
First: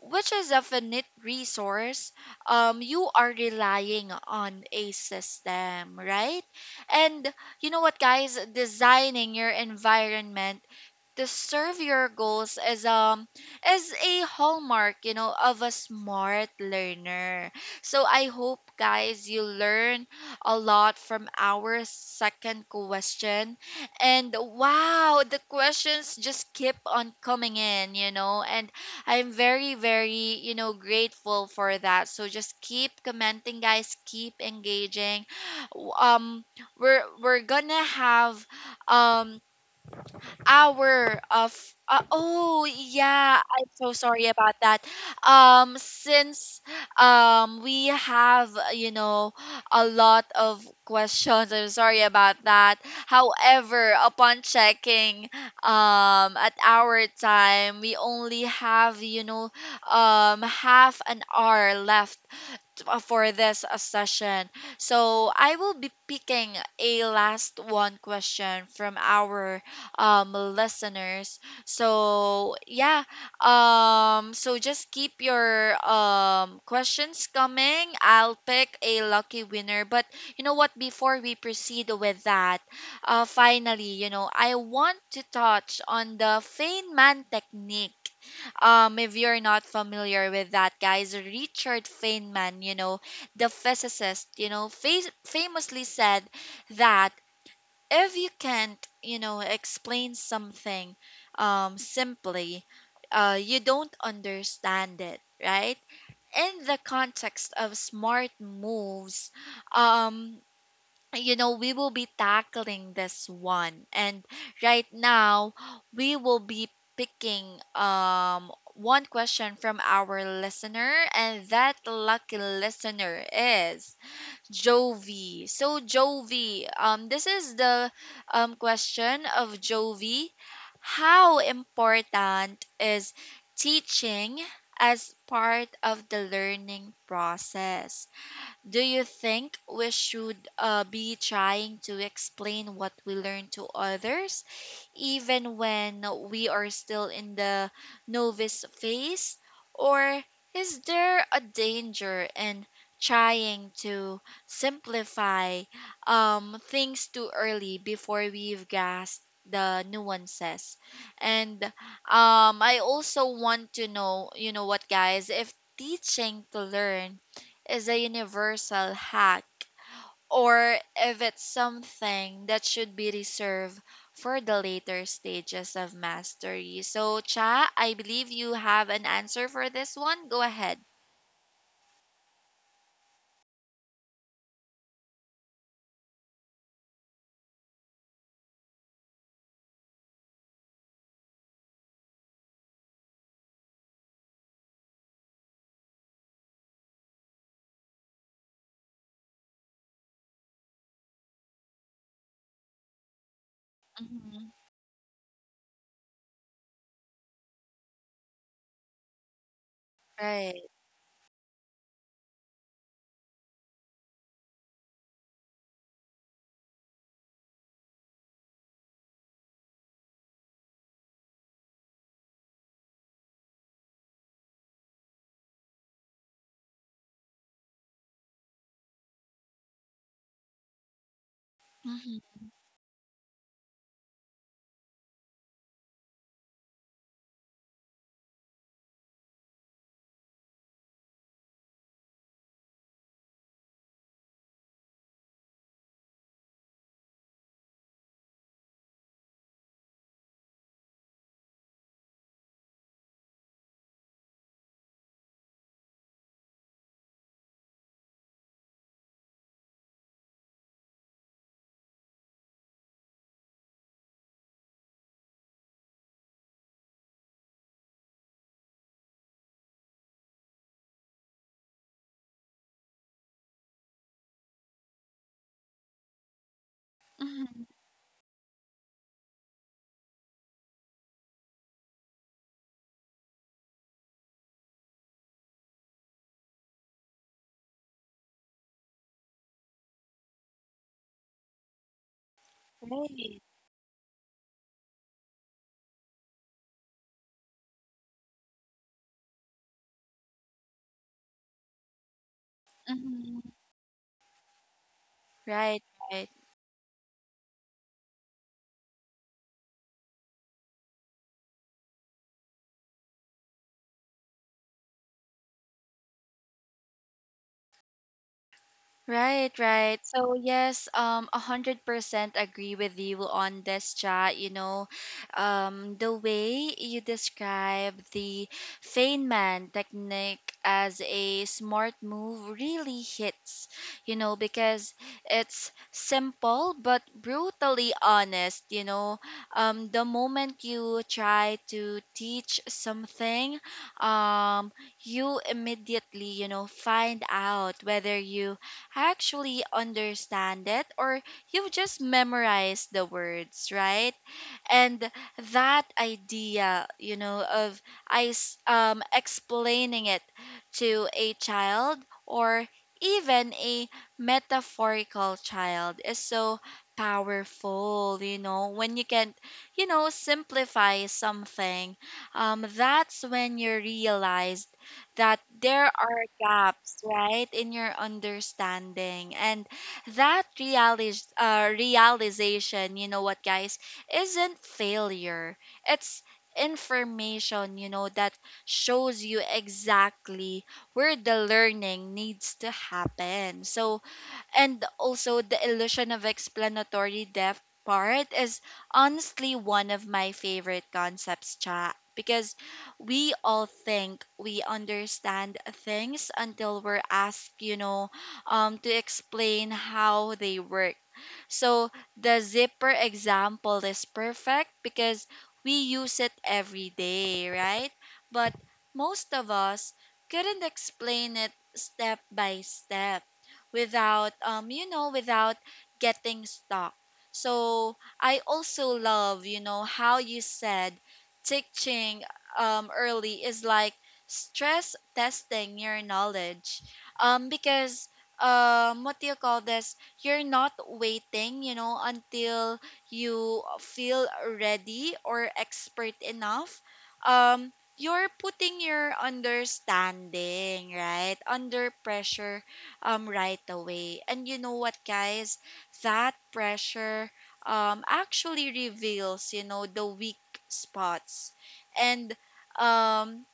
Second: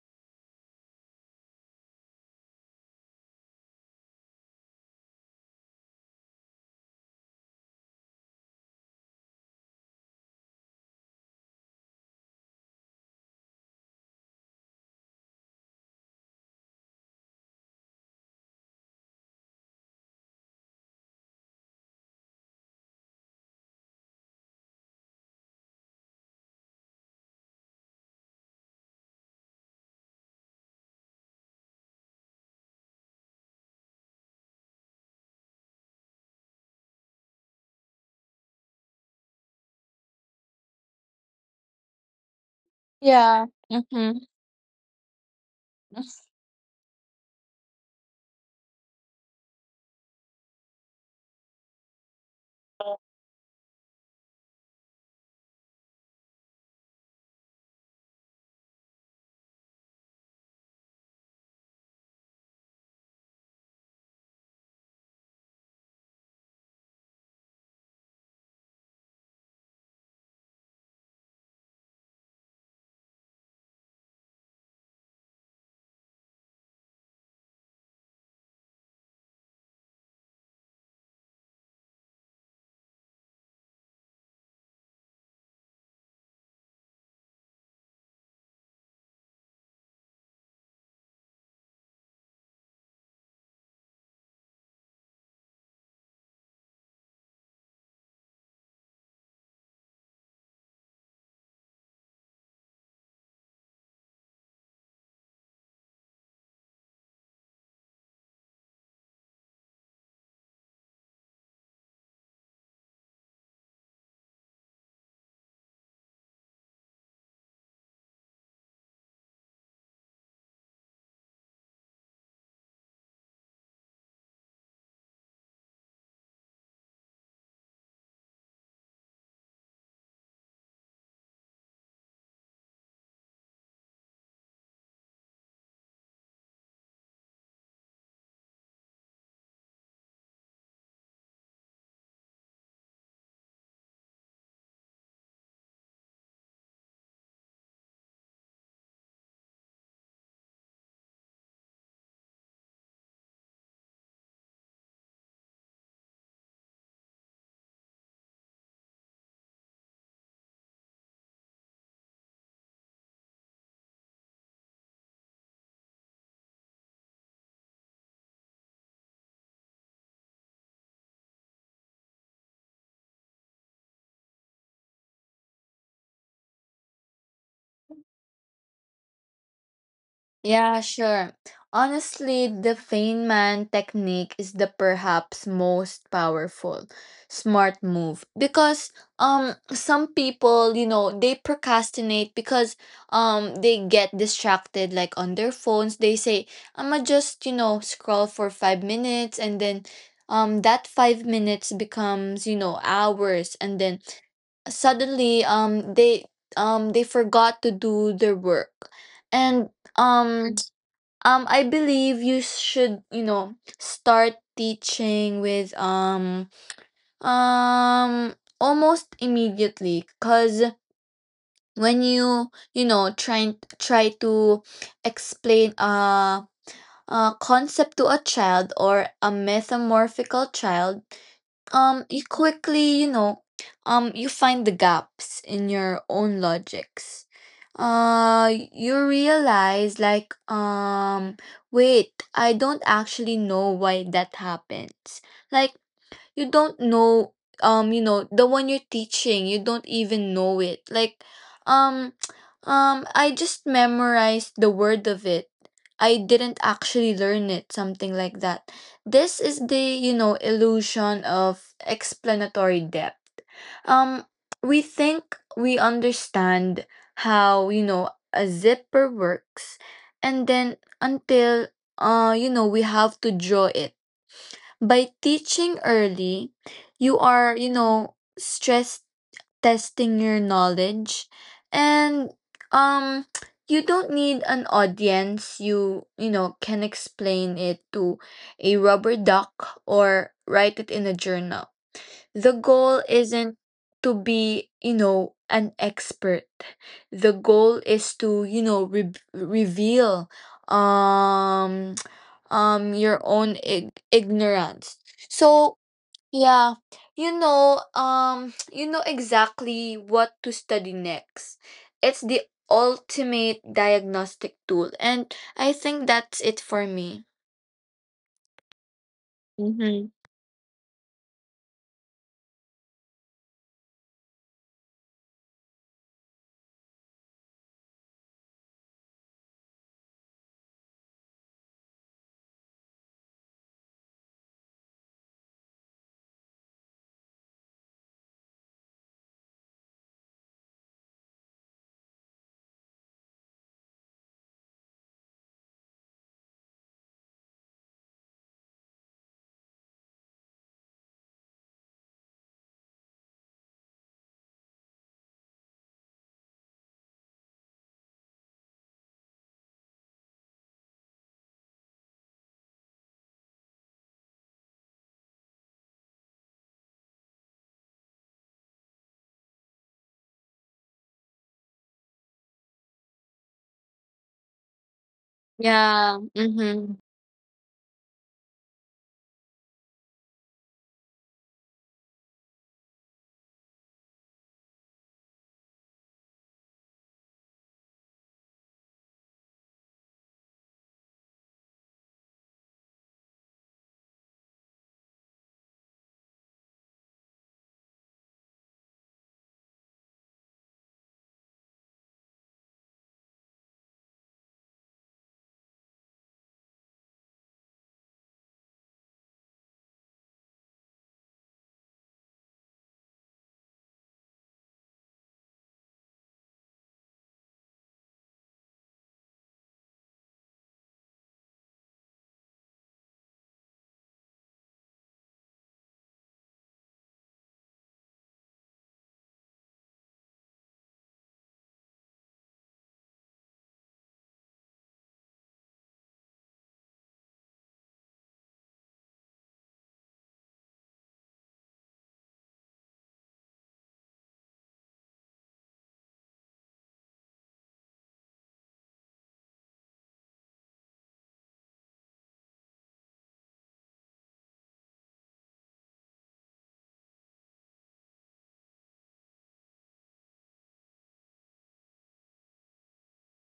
Speaker 1: which is a finite resource. You are relying on a system, right? And you know what, guys? Designing your environment to serve your goals is a hallmark, you know, of a smart learner. So I hope, guys, you learn a lot from our second question. And wow, the questions just keep on coming in, you know, and I'm very, very, you know, grateful for that. So just keep commenting, guys, keep engaging. Um we're gonna have um hour of oh yeah,
Speaker 2: Yeah.
Speaker 1: I'm so
Speaker 2: Mm-hmm.
Speaker 1: sorry about that. Since we have, you know, a lot of questions, I'm sorry about that. However, upon checking at our time, we only have, you know, half an hour left for this session. So I will be picking a last one question from our listeners. So yeah, so just keep your questions coming. I'll pick a lucky winner. But you know what? Before we proceed with that, finally, you know, I want to touch on the Feynman technique. If you're not familiar with that, guys, Richard Feynman, you know, the physicist, you know, famously said that if you can't, you know, explain something simply, you don't understand it, right? In the context of smart moves, um, you know, we will be tackling this one. And right now, we will be picking one question from our listener, and that lucky listener is Jovi. So Jovi, this is the question of Jovi. How important is teaching as part of the learning process? Do you think we should be trying to explain what we learn to others, even when we are still in the novice phase? Or is there a danger in trying to simplify things too early before we've grasped the nuances? And I also want to know, you know what, guys, if teaching to learn is a universal hack or if it's something that should be reserved for the later stages of mastery. So, Cha, I believe you have an answer for this one. Go
Speaker 2: Yeah,
Speaker 1: ahead.
Speaker 2: sure. Honestly, the Feynman technique is the perhaps most powerful smart move because, some people, you know, they procrastinate because they get distracted, like, on their phones. They say, "I'ma just, you know, scroll for 5 minutes and then, that 5 minutes becomes, you know, hours and then
Speaker 1: Mhm.
Speaker 2: suddenly, they forgot to do their work." And um
Speaker 1: Right.
Speaker 2: I believe you should, you know, start teaching with, um almost immediately, because when you know, try to explain a concept to a child or a metamorphical child, you
Speaker 1: Mhm.
Speaker 2: quickly, you know, you find the gaps in your own logics. Uh, you realize, like, wait, I don't actually know why that happens. Like, you don't know, you know, the one you're teaching, you don't even know it, like, um [TSK] I just memorized the word of it, I didn't actually learn it, something like that. This is the, you know, illusion of explanatory depth. um we think we understand how, you know, a zipper works, and then until, you know, we have to draw it. By teaching early, you are,
Speaker 1: Mhm.
Speaker 2: you know, stress testing your knowledge. And, um you don't need an audience, you know can explain it to a rubber duck or write it in a journal. The goal
Speaker 1: Right.
Speaker 2: isn't to be, you know, an expert. The goal is to, you know, reveal, um [TSK] your
Speaker 1: Mhm.
Speaker 2: own, ignorance. So,
Speaker 1: Right. Right.
Speaker 2: yeah, you know, [TSK] you know exactly what to study next. It's the ultimate diagnostic tool, and I think that's it for me.
Speaker 1: Right, right.
Speaker 2: Mhm.
Speaker 1: So yes, 100% agree with you on this chat. The way you describe the Feynman technique as a smart move really hits. You know, because it's simple but brutally honest. The moment you try to teach something, um, you immediately find out whether you actually understand it or you've just memorized the words, right? And that idea, you know, of explaining it to a child or even a metaphorical child is so powerful, you know, when you can, you know, simplify something, that's when you realize that there
Speaker 2: Yeah.
Speaker 1: are gaps,
Speaker 2: Mhm.
Speaker 1: right, in your understanding. And that realization, you know what, guys, isn't failure. It's information, you know, that shows you exactly where the learning needs to happen. So, and also the illusion of explanatory depth part is honestly one of my favorite concepts, chat, because we all think we understand things until we're asked, to explain how they work. So the zipper example is perfect because we use it every day, right, but most of us couldn't explain it step by step without, you know, without getting stuck. So I also love, you know, how you said teaching early is like stress testing your knowledge, because what do you call this you're not waiting, you know, until you feel ready or expert enough. um you're putting your understanding right under pressure, right away. And you know what, guys? That pressure, actually reveals, you know, the weak spots. And, um,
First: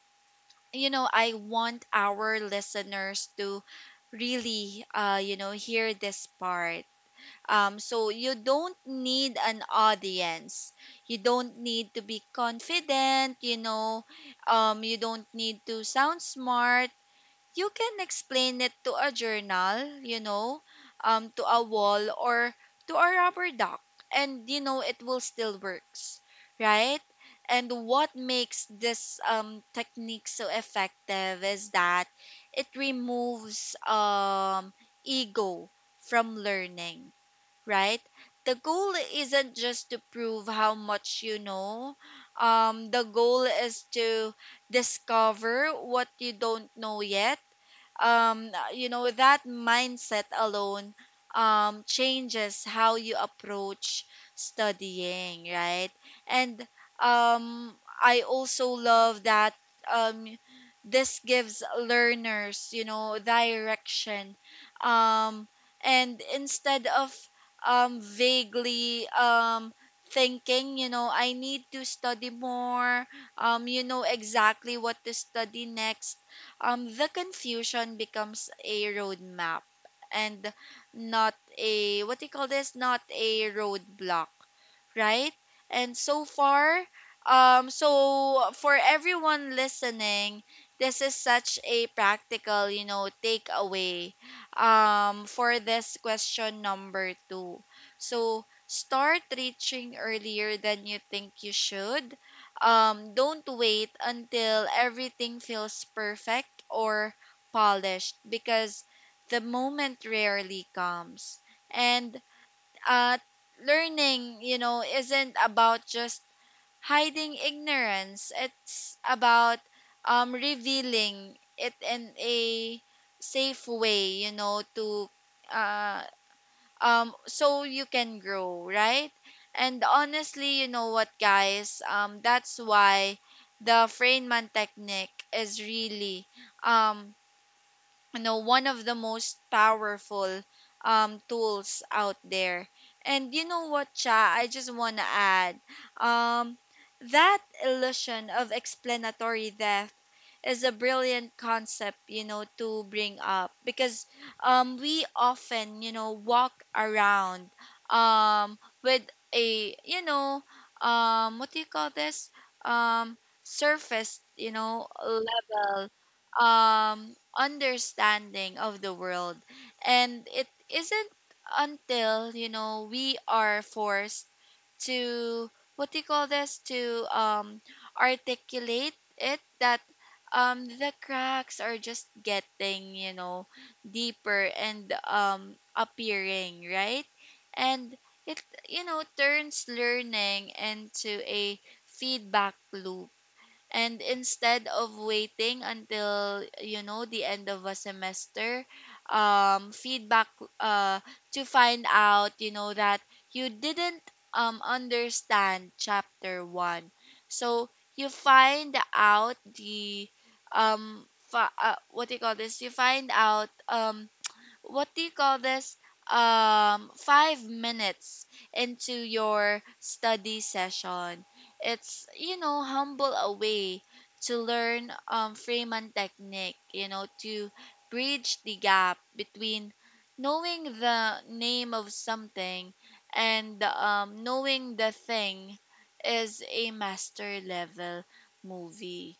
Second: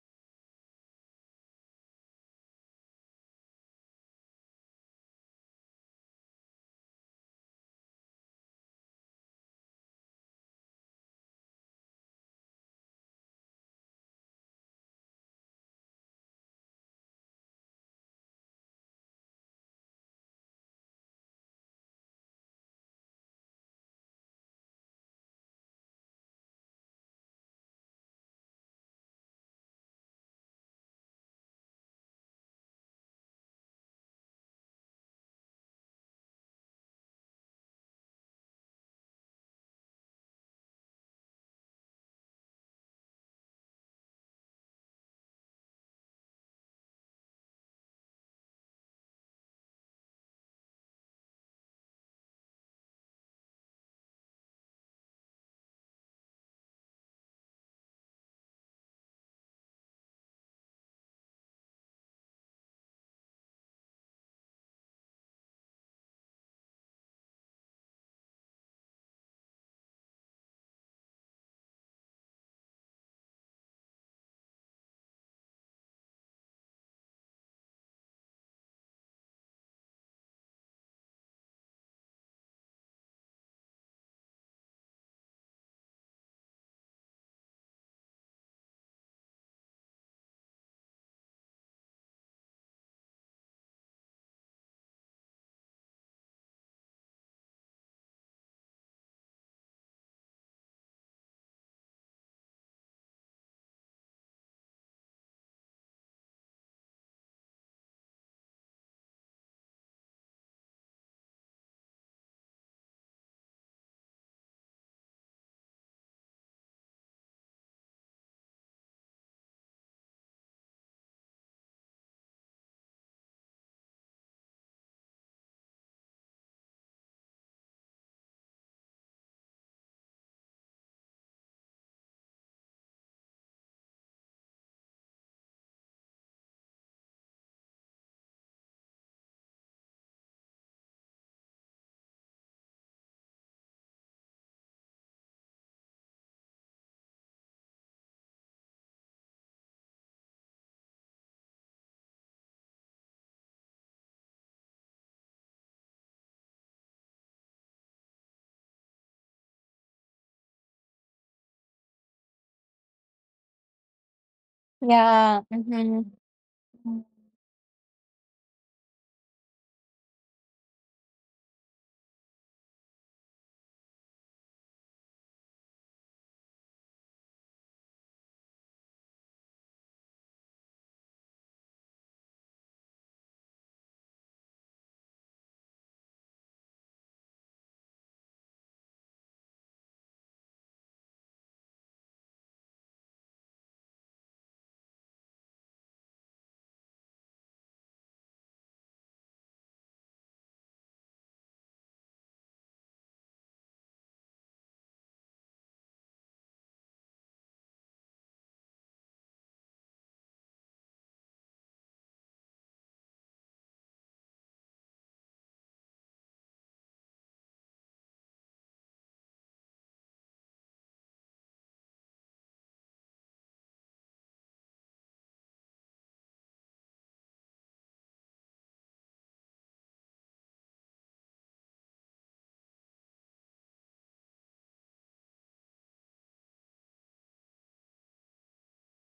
Speaker 1: you know, I want our listeners to really, you know, hear this part. So you don't need an audience. You don't need to be confident, you know. You don't need to sound smart. You can explain it to a journal, you know, to a wall or to a rubber duck, and you know it will still works, right? And what makes this, technique so effective is that it removes, ego from learning, right? The goal isn't just to prove how much you know. The goal is to discover what you don't know yet. You know, that mindset alone changes how you approach studying, right? And um I also love that um this gives learners, you know, direction, um and instead of vaguely thinking, you know, I need to study more, you know exactly what to study next. The confusion becomes a roadmap and not a, what do you call this? Not a roadblock, right? And so far, so for everyone listening, this is such a practical, you know, takeaway, for this question number two. So start reaching earlier than you think you should. Don't wait until everything feels perfect or polished because the moment rarely comes. And uh, learning, you know, isn't about just hiding ignorance. It's about, revealing it in a safe way, you know, to uh, so you can grow, right? And honestly, you know what, guys? That's why the Feynman technique is really um you know, one of the most powerful tools out there. And you know what, cha, I just want to add um that illusion of explanatory theft is a brilliant concept, you know, to bring up because, we often, you know, walk around, um, with a, you know, what do you call this? Um, surface, you know,
Speaker 2: Yeah.
Speaker 1: level,
Speaker 2: Mhm.
Speaker 1: understanding of the world. And it isn't until, you know, we are forced to, what do you call this to articulate it, that the cracks are just getting, you know, deeper and appearing, right? And it, you know, turns learning into a feedback loop. And instead of waiting until, you know, the end of a semester, feedback uh, to find out, you know, that you didn't, understand chapter one. So you find out the, fa- what do you call this? You find out, what do you call this 5 minutes into your study session. It's, you know, humble a way to learn, Freeman technique, you know, to bridge the gap between knowing the name of something and knowing the thing is a master level movie,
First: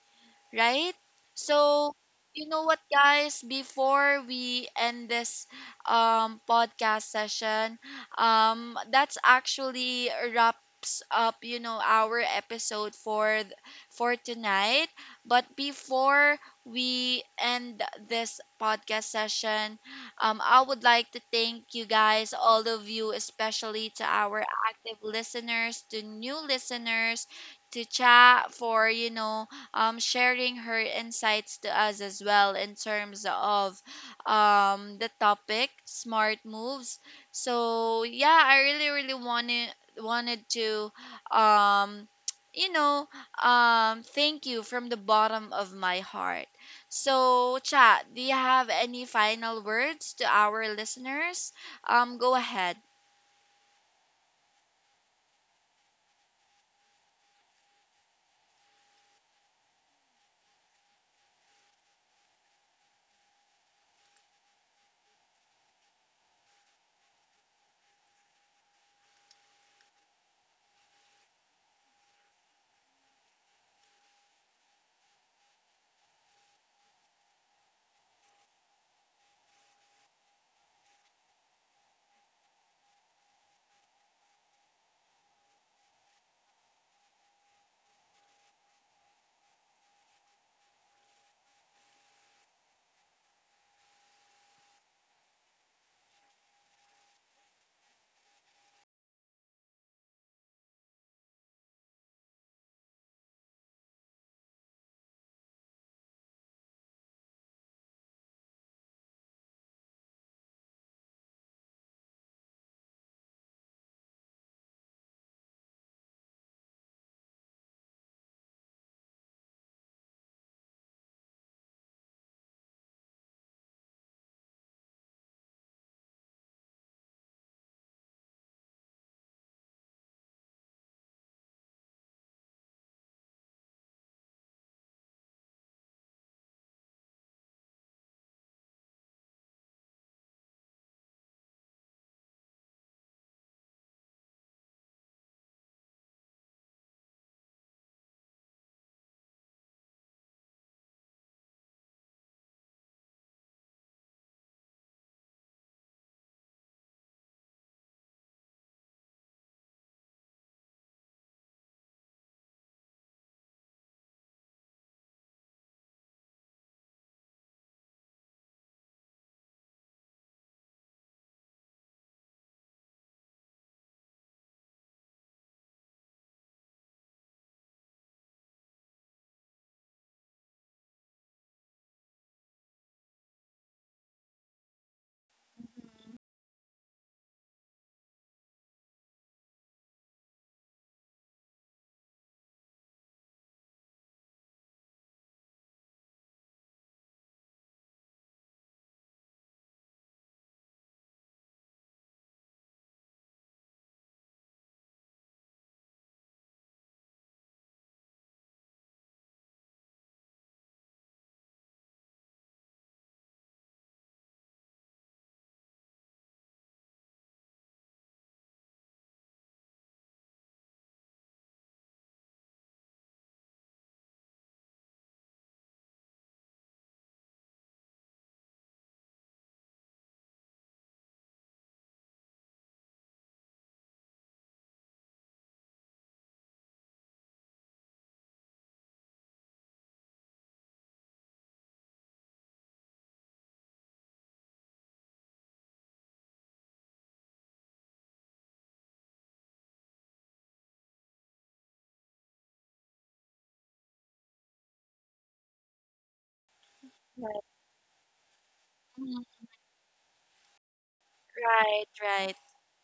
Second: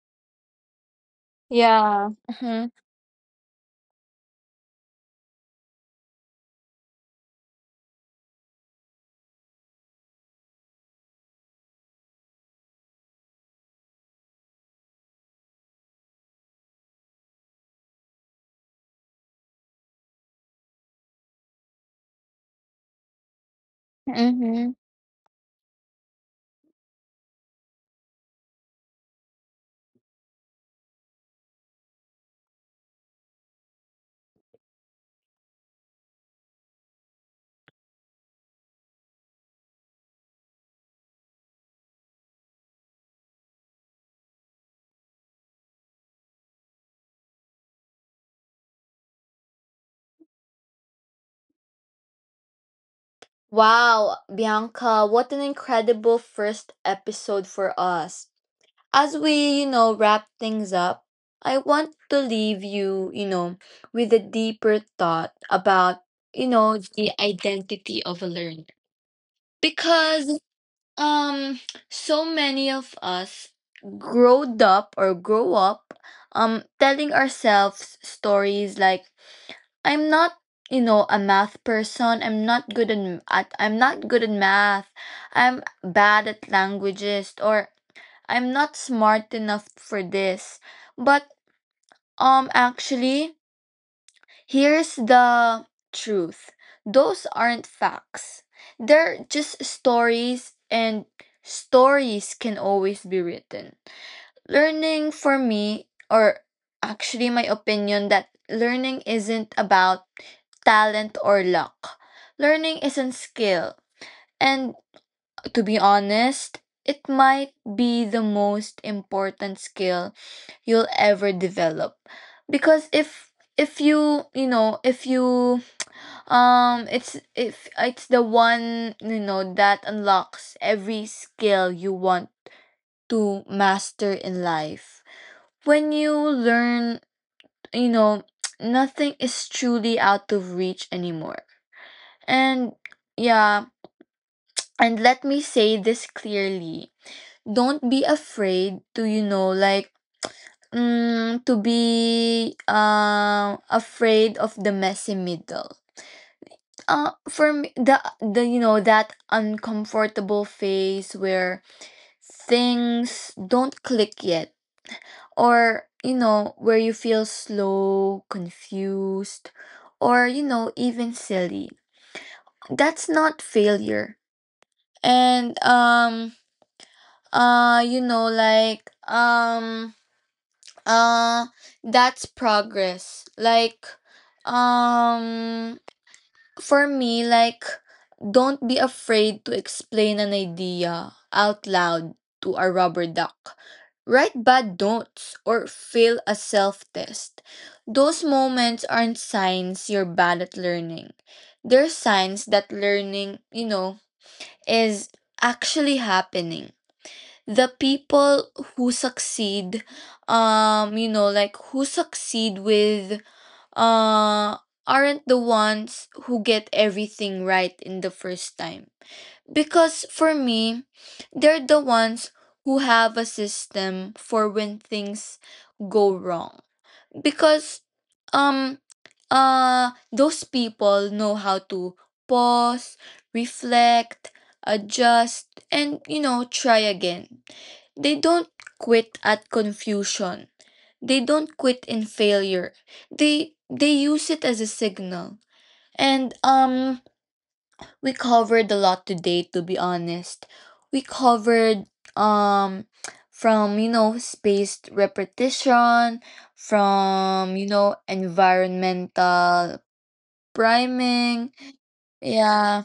Speaker 1: right? So,
Speaker 2: Yeah.
Speaker 1: you know
Speaker 2: Mhm.
Speaker 1: what, guys? Before we end this, podcast session, that's actually wraps up, you know, our episode for for tonight. But before we end this podcast session, I would like to thank you guys, all of you, especially to our
Speaker 2: Mhm.
Speaker 1: active listeners, to new listeners, to chat for, you know, sharing her insights to us as well in terms of, the topic smart moves. So yeah, I really really wanted to um, you know, thank you from the bottom of my heart. So chat, do you have any final words to our listeners? Go ahead.
Speaker 2: Wow, Bianca, what an incredible first episode for us. As we, you know, wrap things up, I want to leave you, you know, with a deeper thought about, you know, the identity of a learner. Because, um so many of us growed up or grow up, telling ourselves stories like, I'm not, you know, a math person. I'm not good in math. I'm bad at languages, or I'm not smart enough for this. But, actually, here's the truth. Those aren't facts. They're just stories, and stories can always be written. Learning, for me, or actually, my opinion, that learning isn't about talent or luck. Learning isn't skill, and, to be honest, it might be the most important skill you'll ever develop. Because if you you know if you it's if it's the one, you know, that unlocks every skill you want to master in life. When you learn, you know, [TSK] nothing is truly out of reach anymore. And yeah, and let me say this clearly. Don't be afraid to, you know, like, to be, afraid of the messy middle. For me, the, you know, that uncomfortable phase where things don't click yet, or you know, where you feel slow, confused, or, you know, even silly, that's not failure. And, you know, like, uh that's progress, like, um for me, like, don't be afraid to explain an idea out loud to a rubber duck. Write bad notes or fail a self test. Those moments aren't signs you're bad at learning. They're signs that learning, you know, is actually happening. The people who succeed, you know, like, who succeed with, uh, aren't the ones who get everything right in the first time. Because, for me, they're the ones who have a system for when things go wrong. Because, um those people know how to pause, reflect, adjust, and, you know, try again. They don't quit at confusion. They don't quit in failure. They use it as a signal. And, we covered a lot today, to be honest. We covered, um from, you know, spaced repetition, from, you know,
Speaker 1: Mhm.
Speaker 2: environmental priming,
Speaker 1: Right, right.
Speaker 2: yeah.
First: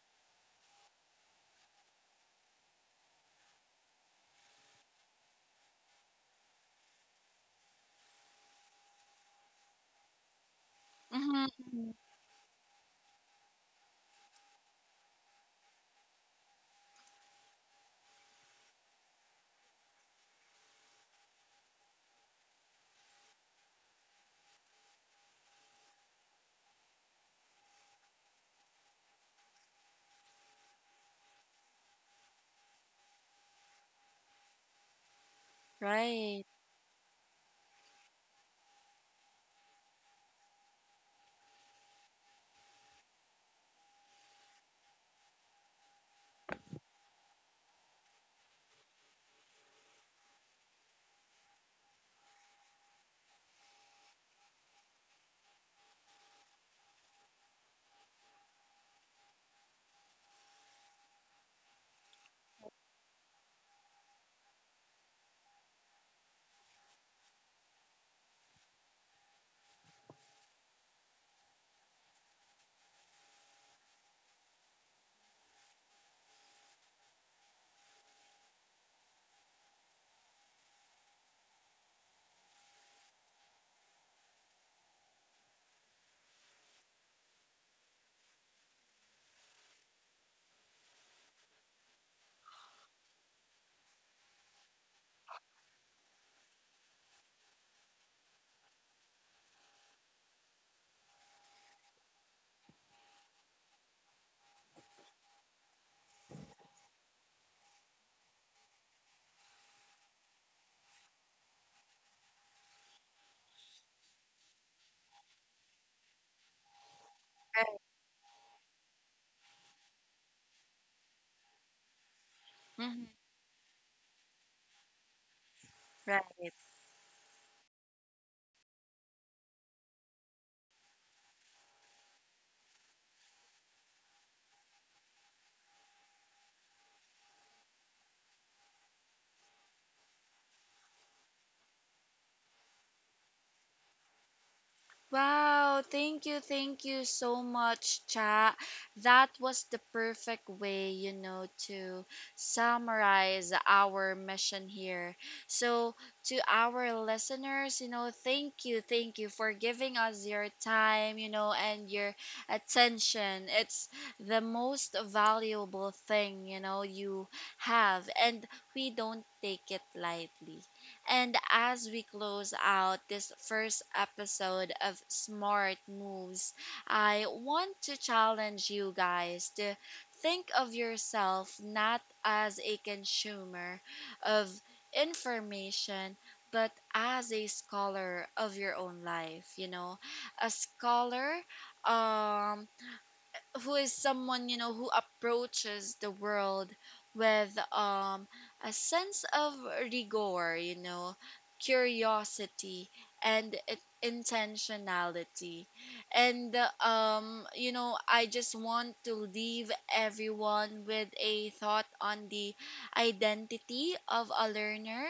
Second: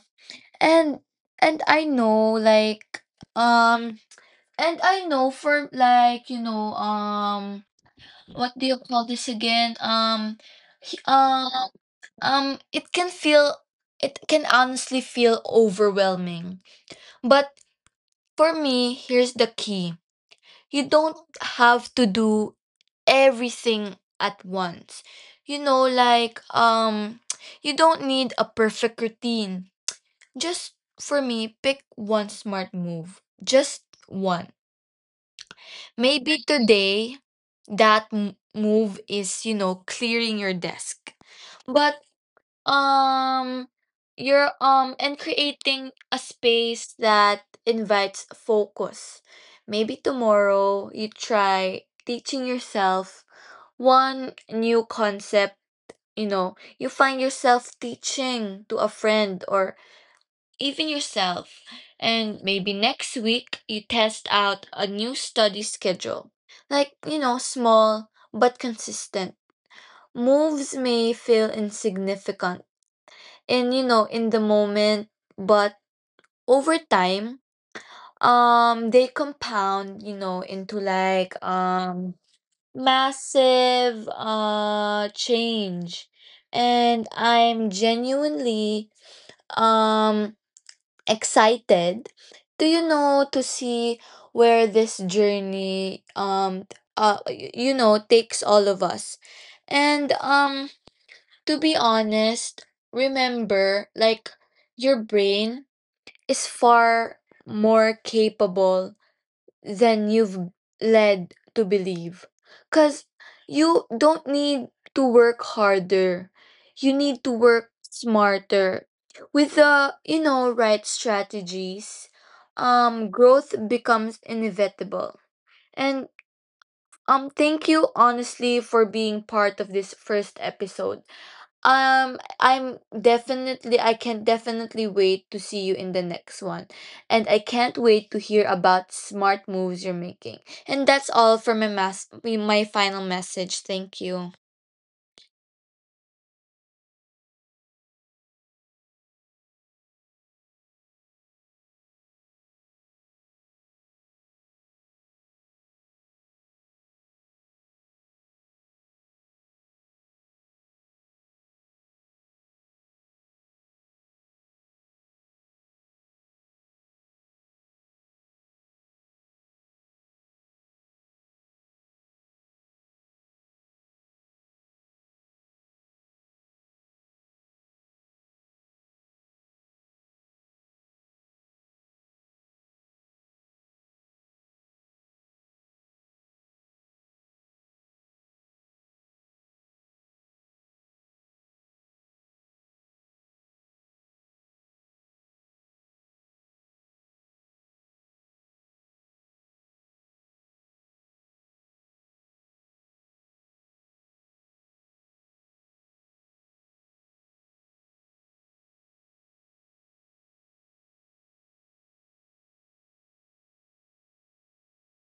Speaker 2: And and i know like um I know, for, like, you know, what do you call this again he-
Speaker 1: Mm-hmm.
Speaker 2: it can feel, it can honestly feel overwhelming. But, for me, here's the key. You don't have to do everything at once. You know, like, you don't need a perfect routine. Just, for me, pick one smart move. Just one.
Speaker 1: Right.
Speaker 2: Maybe today, that, move is, you know, clearing your desk. But. Um, you're, and creating a space that invites focus. Maybe tomorrow you try teaching yourself one new concept, you know, you find yourself teaching to a friend or even yourself. And maybe next week you test out a new study schedule. Like, you know, small but consistent. Moves may feel insignificant in, you know, in the moment, but over time, they compound, you know, into, like, massive change. And I'm genuinely, um excited to, you know, to see where this journey, you know, takes all of us. And, to be honest, remember, like, your brain is far more capable than you've led to believe. Because you don't need to work harder, you need to work smarter. With the, you know, right strategies,
Speaker 1: Mm-hmm.
Speaker 2: growth becomes inevitable. And,
Speaker 1: Right.
Speaker 2: thank you, honestly, for being part of this first episode. I'm definitely, I can definitely wait to see you in the next one. And I can't wait to hear about smart moves you're making. And that's all for my, my final message. Thank you.
Speaker 1: Wow, thank you so much, Cha. That was the perfect way, you know, to summarize our mission here. So, to our listeners, you know, thank you for giving us your time, you know, and your attention. It's the most valuable thing, you know, you have, and we don't take it lightly. And as we close out this first episode of Smart Moves, I want to challenge you guys to think of yourself not as a consumer of information, but as a scholar of your own life, you know, a scholar, um who is someone, you know, who approaches the world with, a sense of rigor, you know, curiosity, and intentionality. And you know, I just want to leave everyone with a thought on the identity of a learner.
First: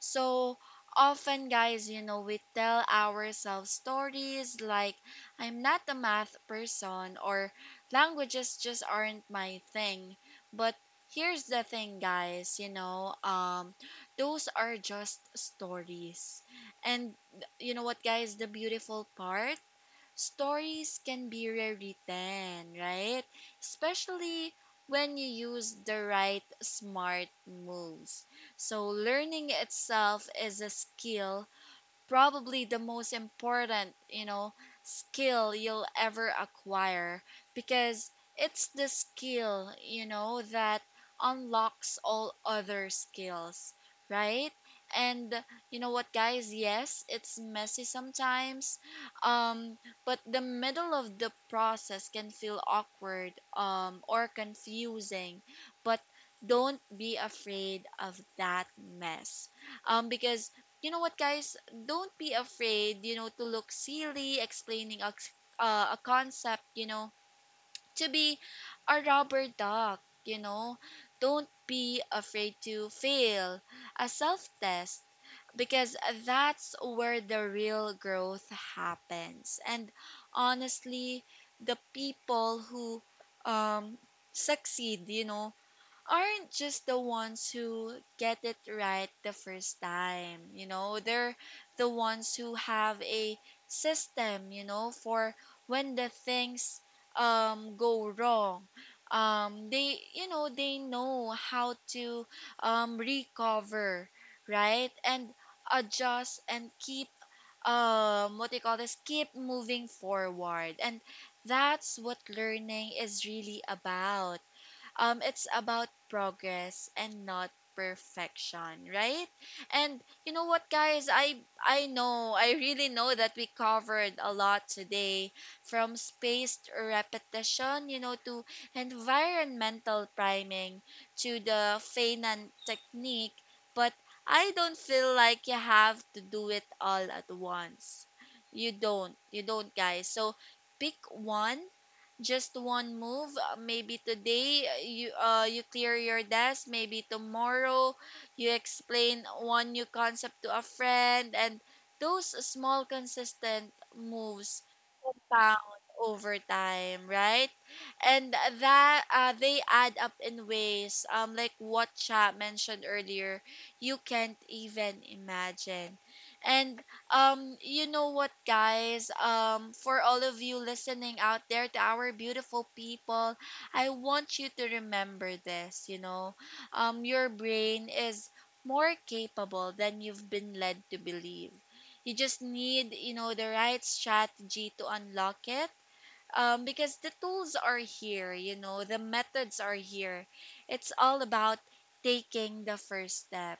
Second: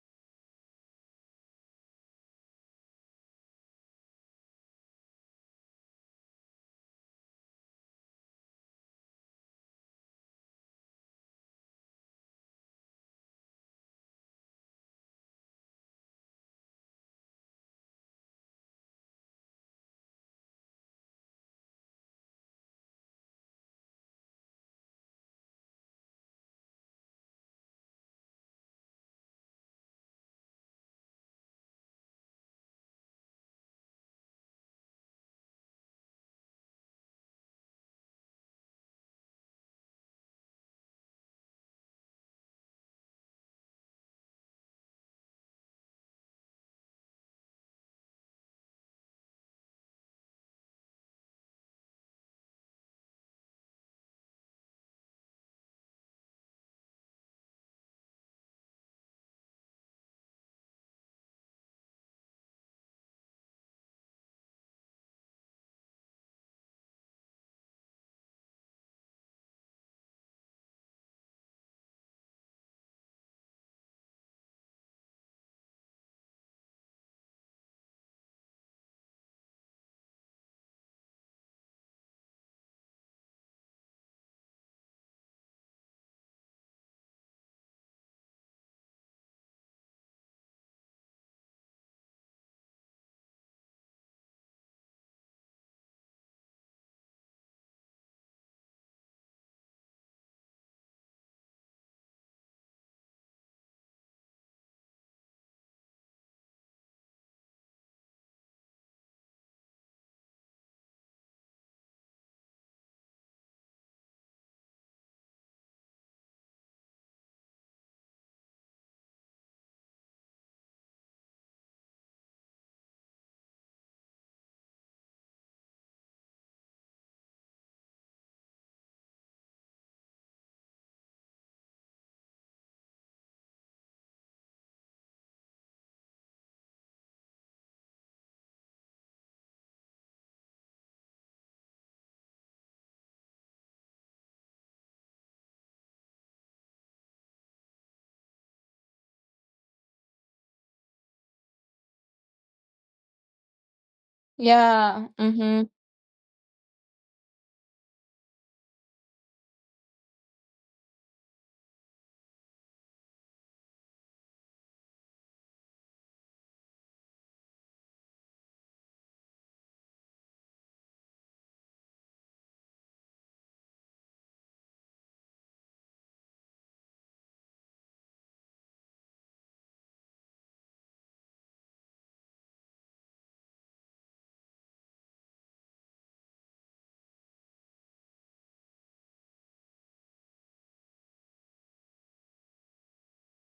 Speaker 1: So often, guys, you know, we tell ourselves stories like I'm not a math person or languages just aren't my thing. But here's the thing, guys, you know, those are just stories. And you know what, guys, the beautiful part? Stories can be rewritten, right? Especially when you use the right smart moves. So, learning itself is a skill, probably the most important, you know, skill you'll ever acquire, because it's the skill, you know, that unlocks all other skills, right? And you know what, guys? Yes, it's messy sometimes, um, but the middle of the process can feel awkward, or confusing. But don't be afraid of that mess, because you know what, guys? Don't be afraid, you know, to look silly explaining a concept, you know, to be a rubber duck, you know. Don't be afraid to fail a self test because that's where the real growth happens. And honestly, the people who, um, succeed, you know, aren't just the ones who get it right the first time. You know, they're the ones who have a system, you know, for when the things go wrong. They, you know, they know how to, recover, right? And adjust and keep, what they call this keep moving forward. And that's what learning is really about, it's about progress and not perfection, right? And you know what, guys? I know, I really know that we covered a lot today, from spaced repetition, you know, to environmental priming, to the Feynman technique. But I don't feel like you have to do it all at once. You don't. You don't, guys. So pick one, just one move, maybe today you clear your desk, maybe tomorrow you explain one new concept to a friend. And those small consistent moves
Speaker 2: Yeah. Mm-hmm.
Speaker 1: compound over time, right? And that, they add up in ways, like what Cha mentioned earlier, you can't even imagine. And you know what, guys? For all of you listening out there, to our beautiful people, I want you to remember this. You know, your brain is more capable than you've been led to believe. You just need, you know, the right strategy to unlock it, because the tools are here, you know, the methods are here. It's all about taking the first step.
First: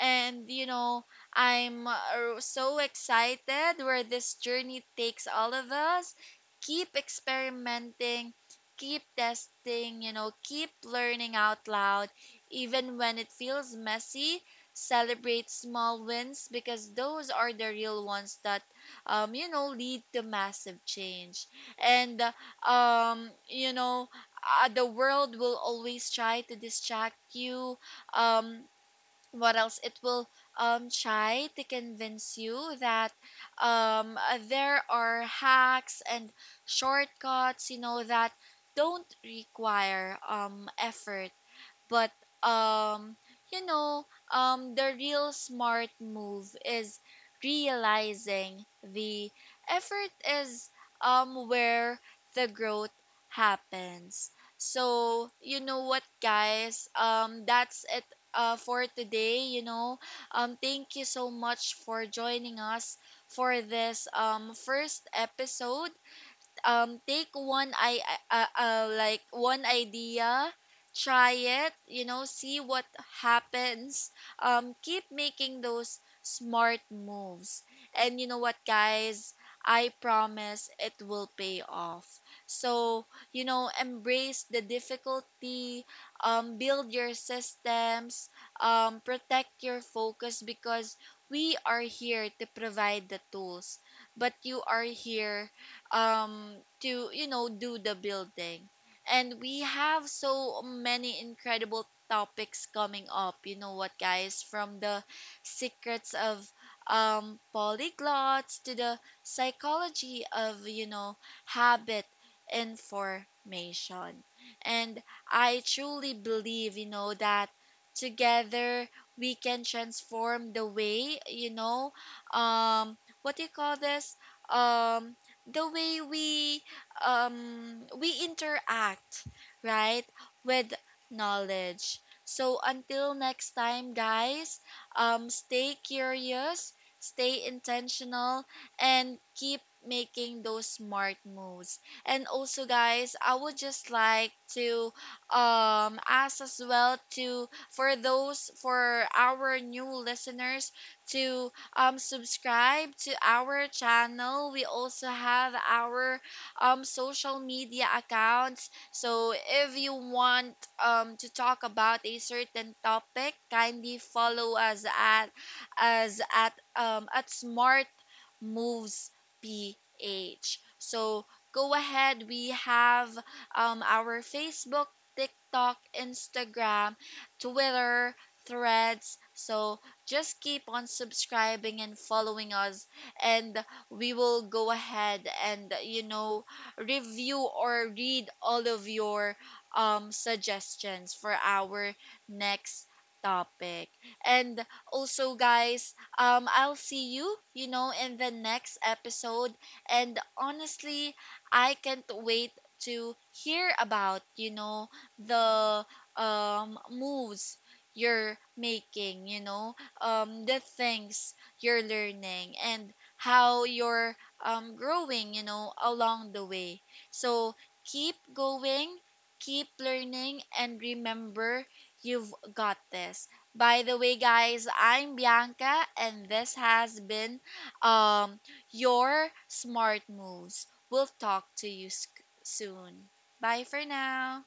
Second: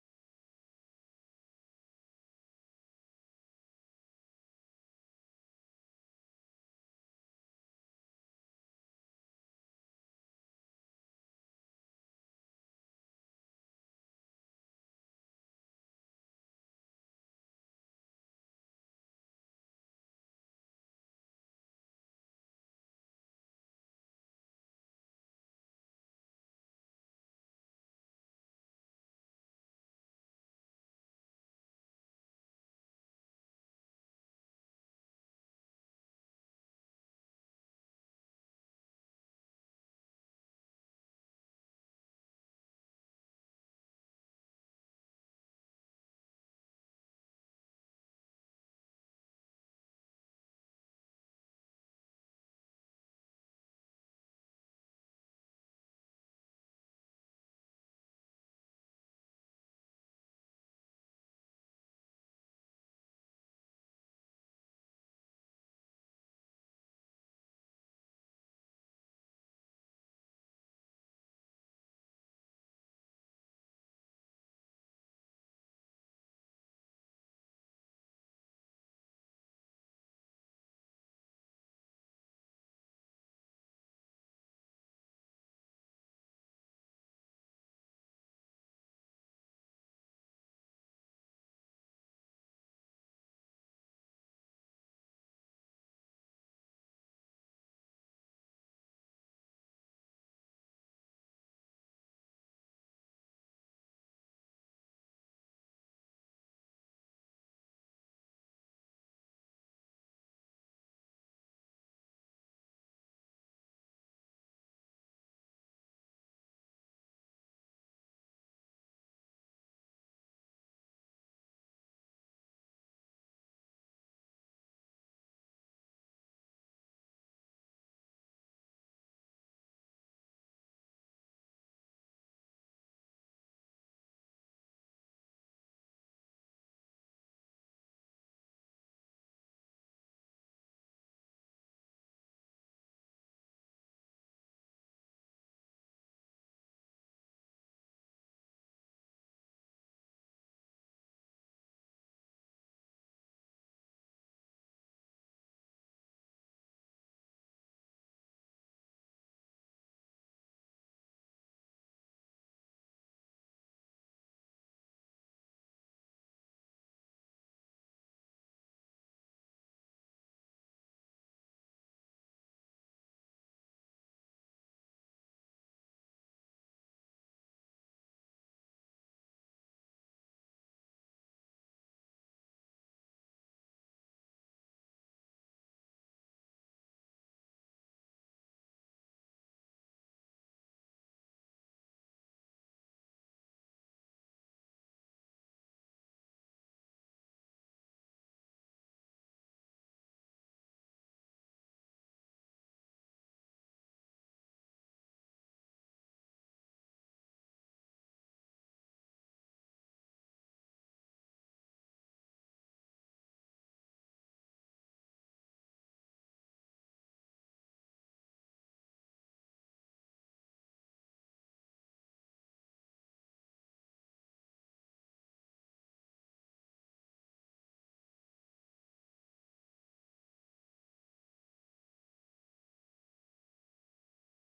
Speaker 1: And, you know, I'm so excited where this journey takes all of us. Keep experimenting, keep testing, you know, keep learning out loud, even when it feels messy. Celebrate small wins because those are the real ones that, you know, lead to massive change. And you know, the world will always try to distract you, um what else it will try to convince you that there are hacks and shortcuts, you know, that don't require, effort. But um you know, the real smart move is realizing the effort is, where the growth happens. So you know what, guys, that's it, for today, you know. Thank you so much for joining us for this, first episode. Take one I Like one idea, try it, you know, see what happens. Keep making those smart moves, and you know what, guys, I promise it will pay off. So, you know, embrace the difficulty, build your systems, protect your focus, because we are here to provide the tools, but you are here, um to, you know, do the building. And we have so many incredible topics coming up, you know what, guys, from the secrets of, polyglots, to the psychology of, you know, habit information. And I truly believe, you know, that together we can transform the way, you know um what do you call this um the way we, we interact, right, with knowledge. So until next time, guys, stay curious, stay intentional, and keep making those smart moves. And also, guys, I would just like to, ask as well to, for those, for our new listeners, to subscribe to our channel. We also have our, social media accounts. So if you want, to talk about a certain topic, kindly follow us at, as at Smart Moves PH. So go ahead. We have, our Facebook, TikTok, Instagram, Twitter, Threads. So just keep on subscribing and following us, and we will go ahead and, you know, review or read all of your, suggestions for our next topic. And also, guys, I'll see you, you know, in the next episode. And honestly, I can't wait to hear about, you know, the, moves you're making, you know, the things you're learning and how you're, growing, you know, along the way. So keep going, keep learning, and remember, you've got this. By the way, guys, I'm Bianca, and this has been, um, your smart moves. We'll talk to you soon. Bye for now.